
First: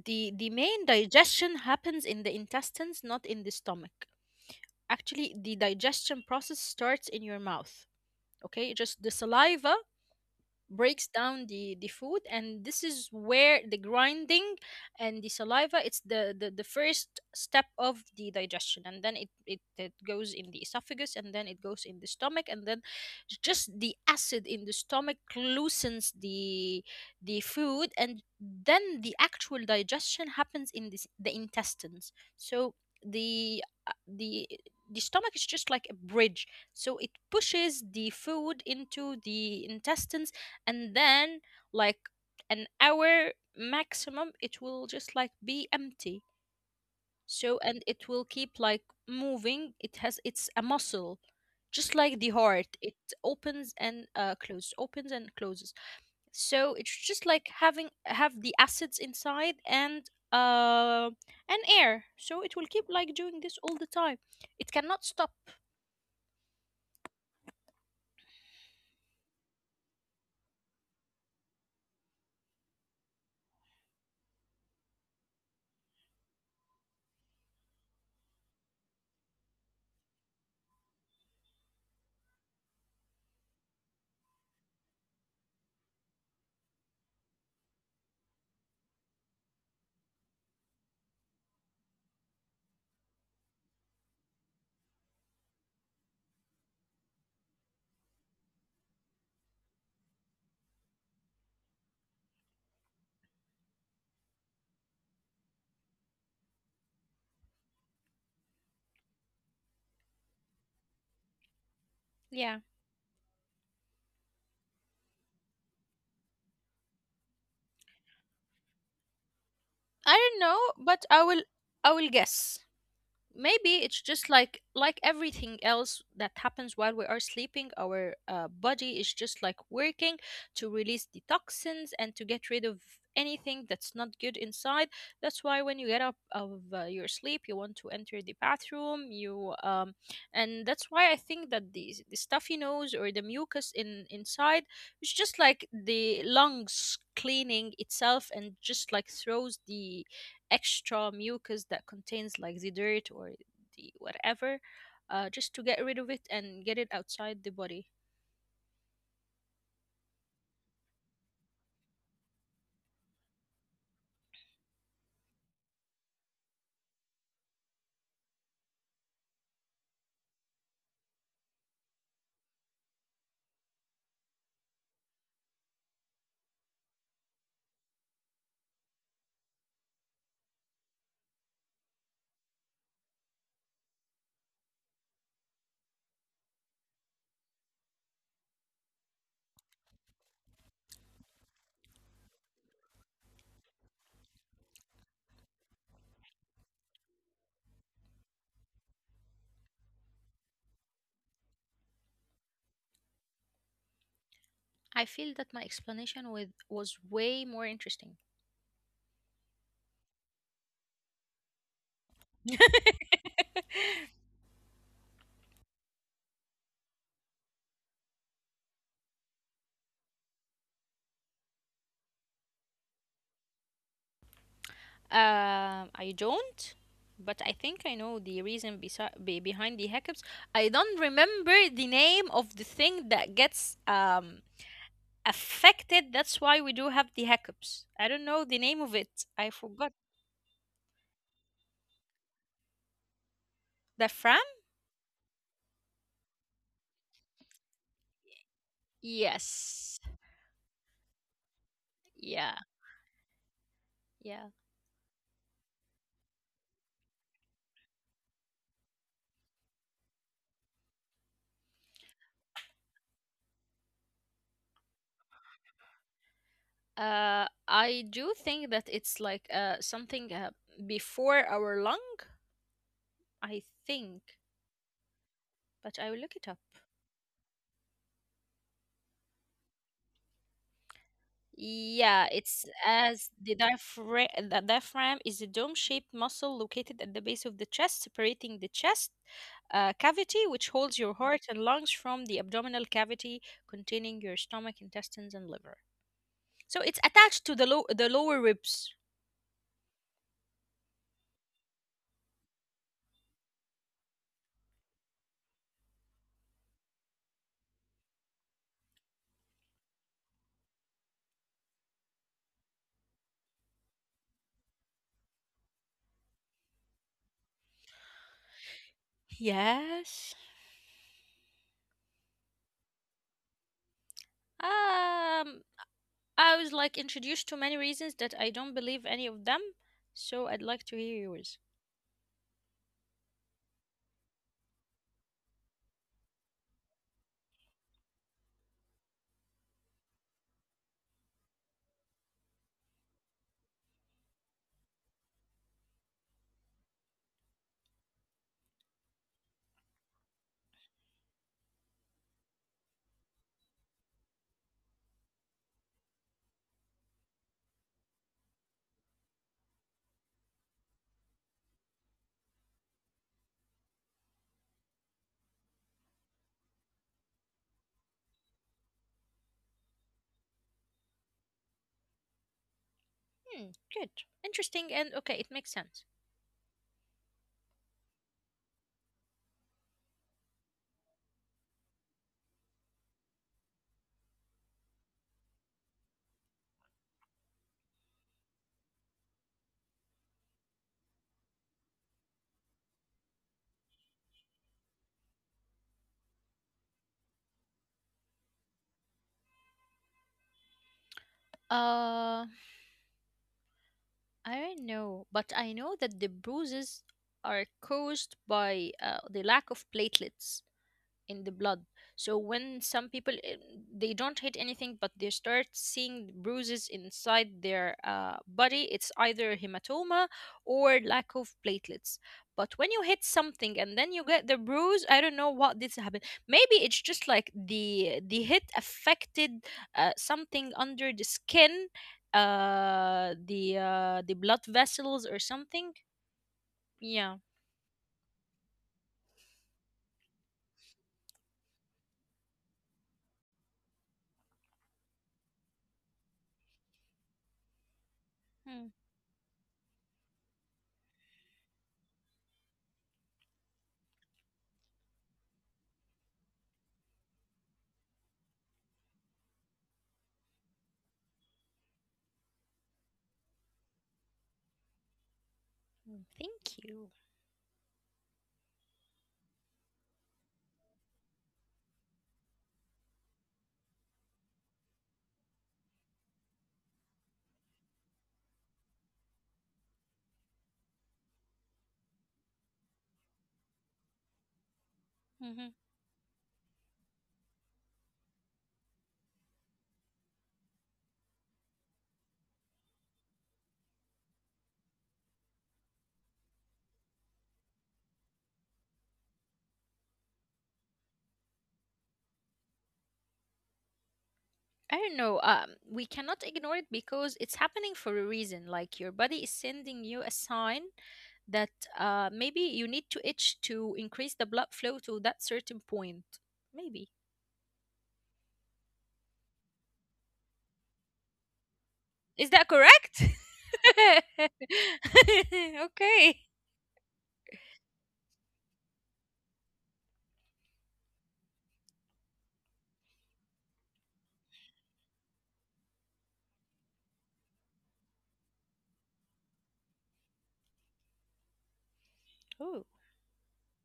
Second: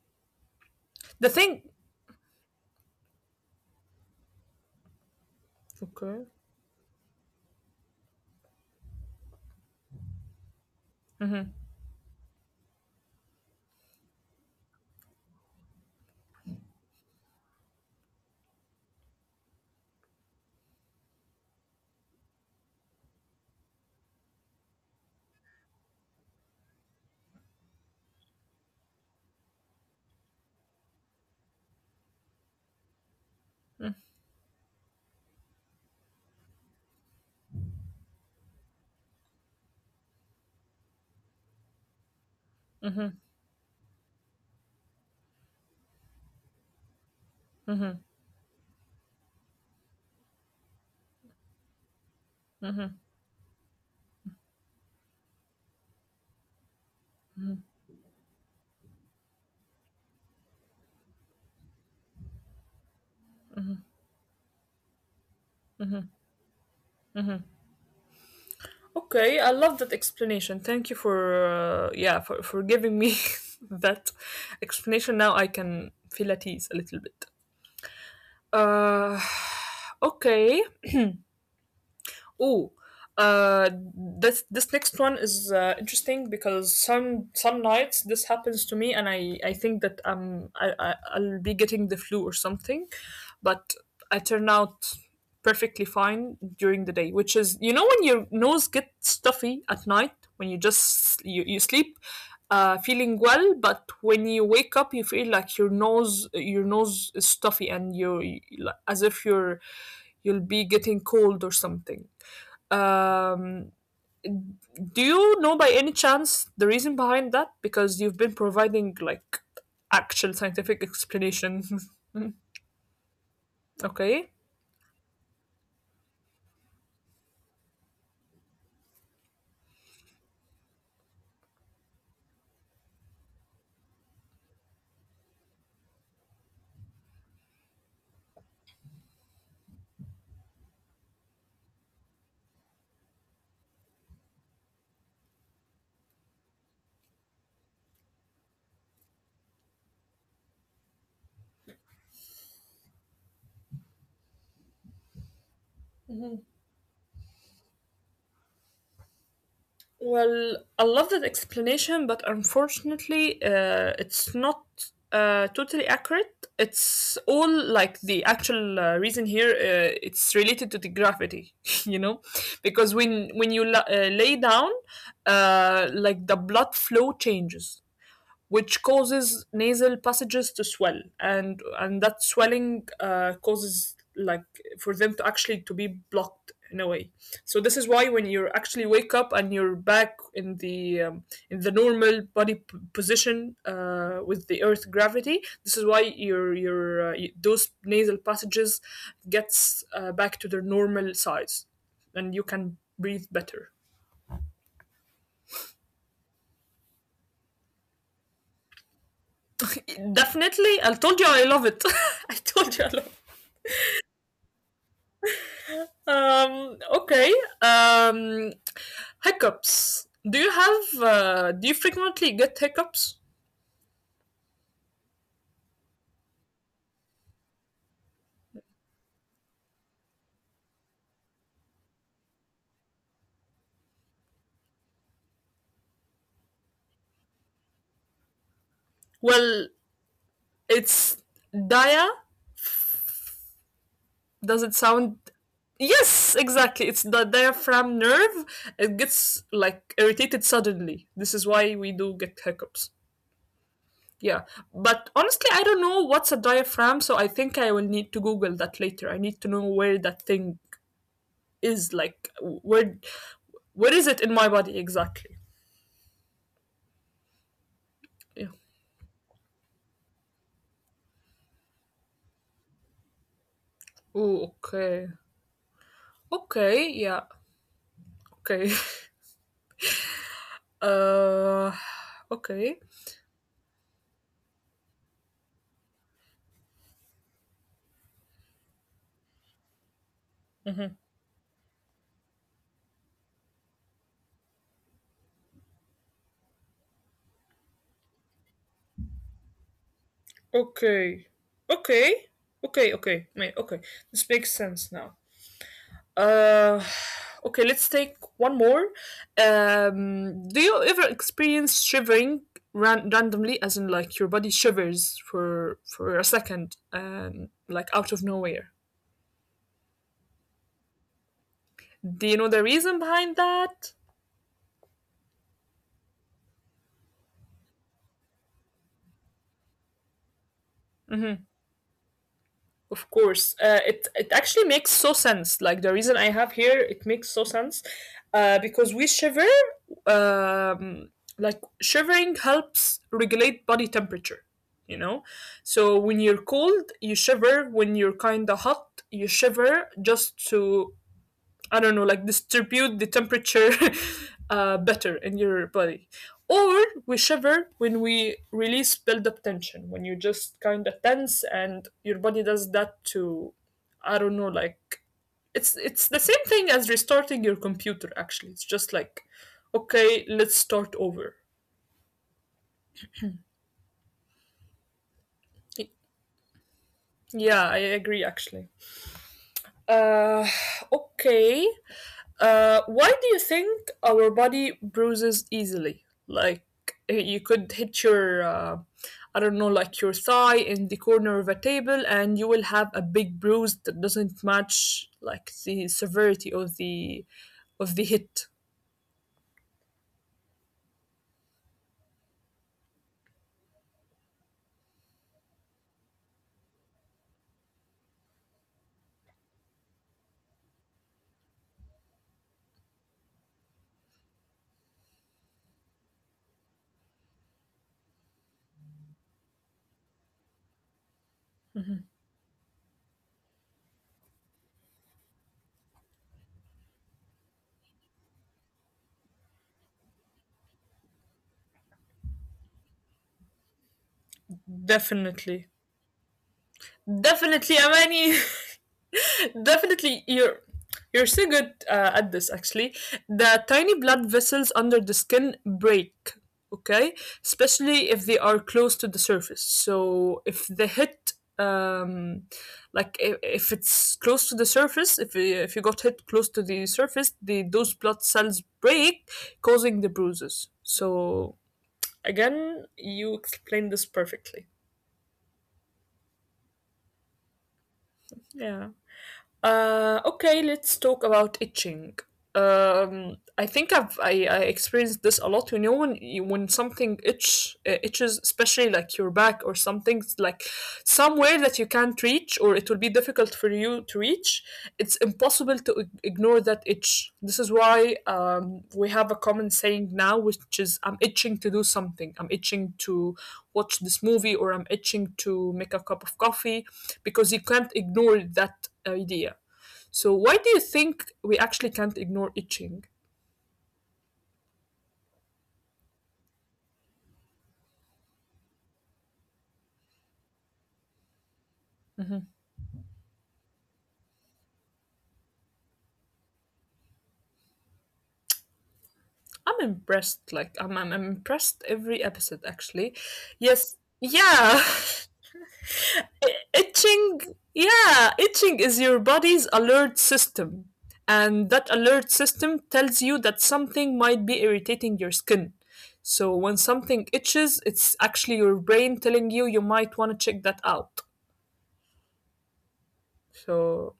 Speaker 2: The the main
Speaker 1: The thing.
Speaker 2: digestion happens in the intestines, not in the stomach. Actually, the digestion
Speaker 1: Okay.
Speaker 2: process starts in your mouth. Okay? Just the saliva breaks down the the food, and this is where the grinding and the saliva, it's the the, the first step of the digestion. And then it, it it goes in the esophagus, and then it goes in the stomach, and then just the acid in the stomach loosens the the food, and then the actual digestion happens in this the intestines. So the uh, the the stomach is just like a bridge, so it pushes the food into the intestines. And then, like, an hour maximum, it will just like be empty. So, and it will keep like moving. It has, it's a muscle, just like the heart. It opens and uh, closes, opens and closes. So it's just like having have the acids inside, and uh and air. So it will keep like doing this all the time. It cannot stop.
Speaker 1: Okay, I love that explanation. Thank you for uh, yeah, for for giving me that explanation. Now I can feel at ease a little bit. Uh, okay. Oh, uh, this this next one is uh, interesting because some some nights this happens to me, and I I think that um I, I, I'll be getting the flu or something, but I turn out perfectly fine during the day, which is, you know, when your nose gets stuffy at night, when you just you, you sleep. Uh, feeling well, but when you wake up, you feel like your nose your nose is stuffy and you, as if you're, you'll be getting cold or something.
Speaker 2: Yeah,
Speaker 1: Um, do you know by any chance the reason behind that? Because you've been providing like actual
Speaker 2: I don't know,
Speaker 1: scientific
Speaker 2: but i will
Speaker 1: explanation.
Speaker 2: i will guess. Maybe it's
Speaker 1: Okay.
Speaker 2: just like like everything else that happens while we are sleeping. Our uh, body is just like working to release the toxins and to get rid of anything that's not good inside. That's why when you get up of uh, your sleep, you want to enter the bathroom, you um And that's why I think that the, the stuffy nose or the mucus in inside is just like the lungs cleaning itself, and just like throws the extra mucus that contains like the dirt or the whatever, uh, just to get rid of it and get it outside the body.
Speaker 1: Well, I love that explanation, but unfortunately, uh, it's not uh, totally accurate. It's all like the actual uh, reason here. Uh, it's related to the gravity, you know, because when when you la- uh, lay down, uh, like the blood flow changes, which causes nasal passages to swell, and and that swelling uh, causes like for them to actually to be blocked in a way. So this is why when you actually wake up and you're back in the um, in the normal body p- position, uh, with the earth gravity, this is why your your uh, those nasal passages gets uh, back to their normal size and you can breathe better.
Speaker 2: I feel that my explanation with was way more interesting.
Speaker 1: Definitely, I told you I love it. I told you I love. Um, okay. Um, hiccups. Do you have, uh, do you frequently get hiccups?
Speaker 2: um, I don't, but I think I know the reason besi- be- behind the hiccups. I don't remember the name of the thing that gets um affected. That's why we do have the hiccups. I don't know the name of it. I
Speaker 1: Well,
Speaker 2: forgot.
Speaker 1: it's dia.
Speaker 2: The Fram?
Speaker 1: Does it sound? Yes, exactly. It's the diaphragm nerve. It gets
Speaker 2: Yes.
Speaker 1: like irritated suddenly. This is why we do get
Speaker 2: Yeah.
Speaker 1: hiccups.
Speaker 2: Yeah.
Speaker 1: Yeah. But honestly, I don't know what's a diaphragm, so I think I will need to Google that later. I need to know where that thing is, like, where, where is it in my body exactly?
Speaker 2: Uh, I do
Speaker 1: Yeah.
Speaker 2: think that it's like uh something, uh, before our lung, I think,
Speaker 1: Oh, okay.
Speaker 2: but I will look it up.
Speaker 1: Okay, yeah, okay. Uh,
Speaker 2: Yeah, it's
Speaker 1: okay.
Speaker 2: as the diaphragm. The diaphragm is a dome-shaped muscle located at the base of the chest, separating the chest uh, cavity, which holds your
Speaker 1: Mhm.
Speaker 2: heart and lungs, from the abdominal cavity containing your stomach, intestines, and liver. So it's attached to the low the lower ribs.
Speaker 1: Okay. Okay. Okay, okay. May okay. This makes sense now. Uh, okay, let's take one more. Um, do you ever experience shivering ran randomly, as in like your body shivers for for a second, um, like out of nowhere?
Speaker 2: Yes.
Speaker 1: Do you know the reason behind that?
Speaker 2: Um. I was like introduced to many reasons that I don't believe any of them, so I'd like to hear yours.
Speaker 1: Mm-hmm. Of course, uh, it it actually makes so sense. Like the reason I have here, it makes so sense, uh, because we shiver. Um, like shivering helps regulate body temperature. You know, so when you're cold, you shiver. When you're kind of hot, you shiver just to, I don't know, like distribute the temperature uh, better in your body. Or we shiver when we release build up tension, when you just kind of tense and your body does that to, I don't know, like it's it's the same thing as restarting your computer. Actually, it's just like, okay, let's start over.
Speaker 2: Hmm, good. Interesting, and okay, it makes sense.
Speaker 1: Yeah, I agree. Actually, uh, okay. Uh, why do you think our body bruises easily? Like eh, you could hit your, uh, I don't know, like your thigh in the corner of a table, and you will have a big bruise that doesn't match like the severity of the of the hit.
Speaker 2: Uh, I don't know, but I know that the bruises are caused by uh, the lack of platelets in the blood. So when some people, eh, they don't hit anything, but they start seeing bruises inside their uh, body, it's either hematoma or lack of platelets. But when you hit something and then you get the bruise, I don't know what this happened. Maybe it's just like the the hit affected uh, something under the skin, uh, the uh, the blood vessels or something.
Speaker 1: Definitely,
Speaker 2: Yeah.
Speaker 1: definitely, Amani. Definitely, you're you're so good uh, at this actually. The tiny blood vessels under the skin break, okay? Especially if they
Speaker 2: Hmm,
Speaker 1: are close to the surface. So if they hit um like, if, if it's close to the surface, if you- if you got hit close to the surface, the those blood cells break, causing the bruises. So again, you explained this perfectly.
Speaker 2: hmm. Thank you.
Speaker 1: Yeah. Uh, okay, let's talk about itching. Um, I think I've I, I experienced this a lot. You know when you, when something itch uh, itches, especially like your back or something, like somewhere that you can't reach or it will be difficult for you to reach. It's impossible to ig- ignore that itch. This is why, um, we have a common saying now, which is, "I'm itching to do something. I'm itching to watch this movie, or I'm itching to make a cup of coffee," because you can't ignore that idea. So why do you think we actually can't ignore itching?
Speaker 2: I don't know. Um, we cannot ignore it because it's happening for a reason. Like your body is sending you a sign that uh, maybe you need to itch to increase the blood flow to that certain point. Maybe.
Speaker 1: I'm impressed. Like I'm, I'm impressed every episode
Speaker 2: Is
Speaker 1: actually.
Speaker 2: that correct?
Speaker 1: Yes, yeah,
Speaker 2: Okay.
Speaker 1: itching. Yeah, itching is your body's alert system, and that alert system tells you that something might be irritating your skin. So when something itches, it's actually your brain telling you you might want to check that out.
Speaker 2: Oh,
Speaker 1: So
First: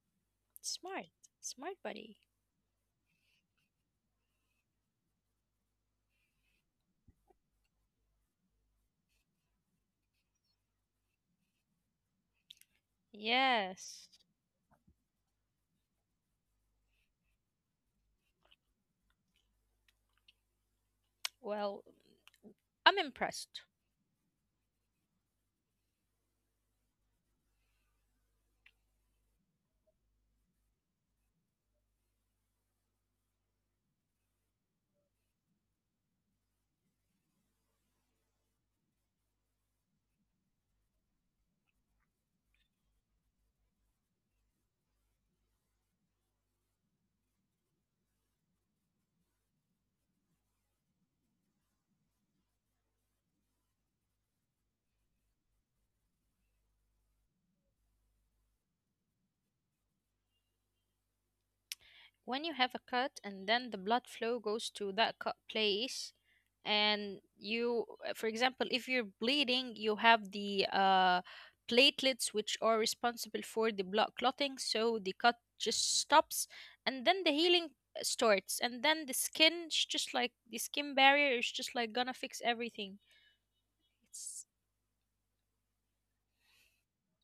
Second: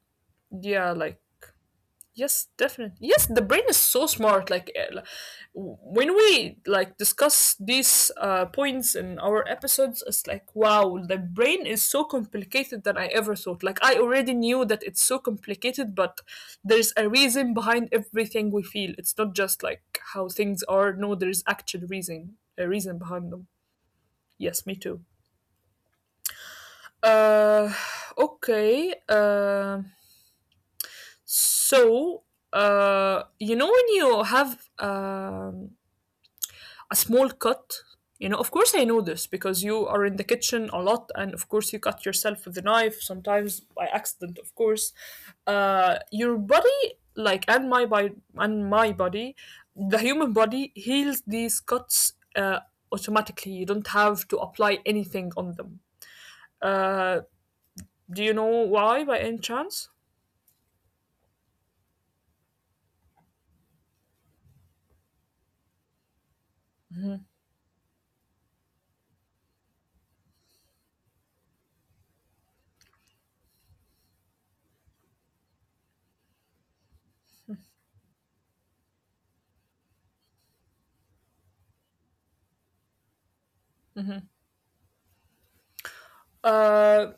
Speaker 1: yeah,
Speaker 2: smart.
Speaker 1: like
Speaker 2: Smart buddy.
Speaker 1: yes, definitely. Yes, the brain is so smart. Like eh, li- w- when we like discuss these uh, points in our episodes, it's like, wow, the brain is so complicated than I ever thought. Like I
Speaker 2: Yes.
Speaker 1: already knew that it's so complicated, but there's a reason behind everything we feel. It's not just like how things are. No, there's
Speaker 2: Well,
Speaker 1: actual reason, a
Speaker 2: I'm
Speaker 1: reason behind them.
Speaker 2: impressed.
Speaker 1: Yes, me too. Uh, okay. Um, so, uh, you know, when you have, um, a small cut, you know, of course I know this because you are in the kitchen a lot, and of course you cut yourself with a knife, sometimes by accident, of course. Uh, your body, like, and my body, and my body, the human body heals these cuts uh, automatically. You don't have to apply anything on them. Uh, do you know why, by any chance?
Speaker 2: When you have a cut, and then the blood flow goes to that cut place, and you, for example, if you're bleeding, you have the uh, platelets, which are responsible for the blood clotting, so the cut just stops. And then the healing starts, and then the skin is just like the skin barrier is just like gonna fix everything. It's.
Speaker 1: Uh,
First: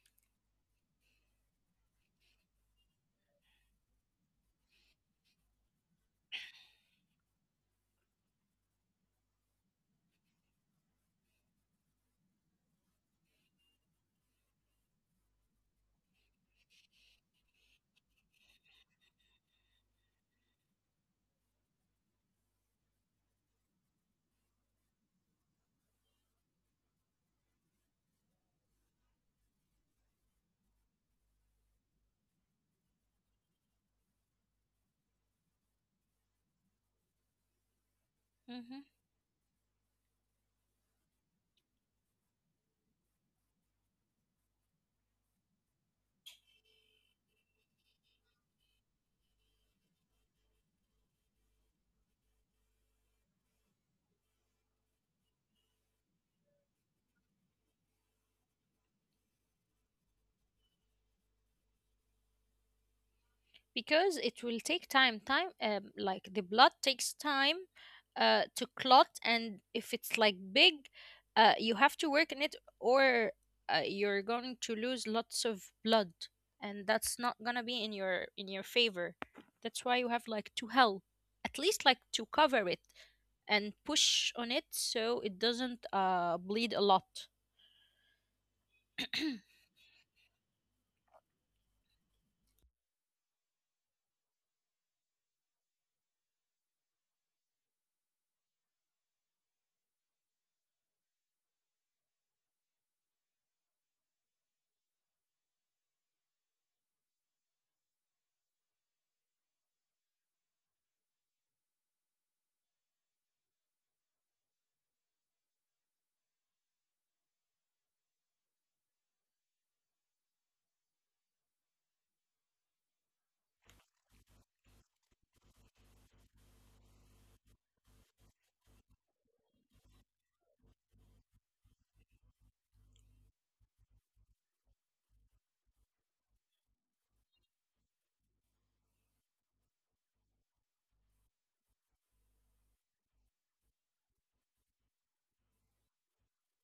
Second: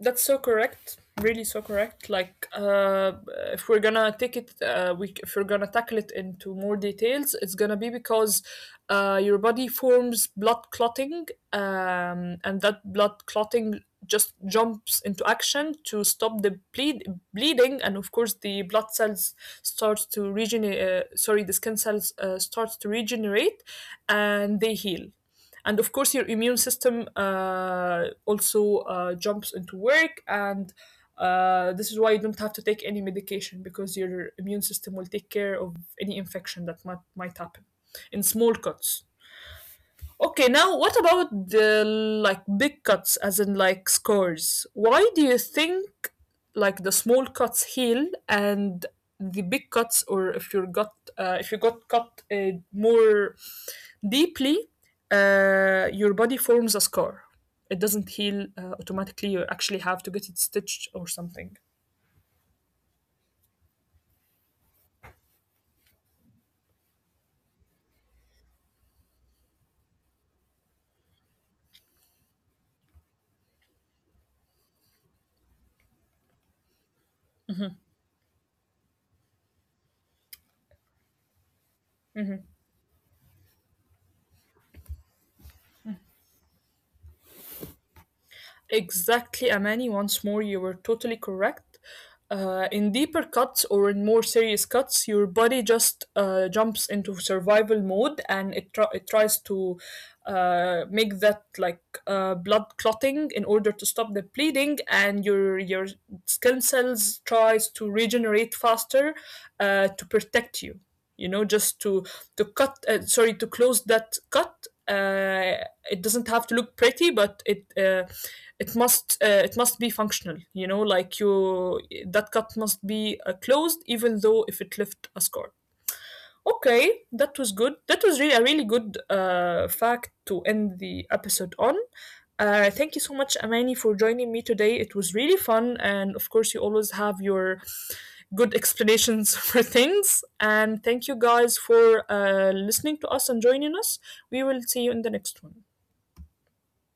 Speaker 1: that's so correct. Really, so correct. Like, uh, if we're gonna take it, uh, we if we're gonna tackle it into more details, it's gonna be because uh, your body forms blood clotting, um, and that blood clotting just jumps into action to stop the bleed bleeding, and of course the blood cells starts to regenerate. Uh, sorry, the skin cells uh, starts to regenerate, and they heal. And of course your immune system uh, also uh, jumps into work, and uh, this is why you don't have to take any medication because your immune system will take care of any infection that might, might happen in small
Speaker 2: Mhm.
Speaker 1: cuts. Okay, now what about the like big cuts, as in like scars? Why do you think like the small cuts heal and the big cuts, or if you're got uh, if you got cut uh, more deeply, uh, your body forms a scar. It doesn't heal uh, automatically. You actually have to get it stitched or something.
Speaker 2: Because it will take time time, um, like the blood takes time uh, to clot. And if it's like big, uh, you have to work in it, or uh, you're going to lose lots of blood, and that's not gonna be in your in your favor. That's why you have like to help, at least like to cover it and push on it so it doesn't uh, bleed a lot.
Speaker 1: Exactly, Amani. Once more, you were totally correct. Uh, in deeper cuts or in more serious cuts, your body just uh, jumps into survival mode, and it, tr- it tries to uh, make that like uh, blood clotting in order to stop the bleeding, and your your skin cells tries to regenerate faster uh, to protect you, you know, just to to cut uh, sorry to close that cut. Uh, it doesn't have to look pretty, but it, uh, it must uh, it must be functional, you know, like you, that cut must be uh, closed, even though if it left a scar. Okay, that was good. That was really a really good uh, fact to end the episode on. Uh, thank you so much, Amani, for joining me today. It was really fun, and of course, you always have your good explanations for things. And thank you guys for uh, listening to us and joining us. We will see you in the next one.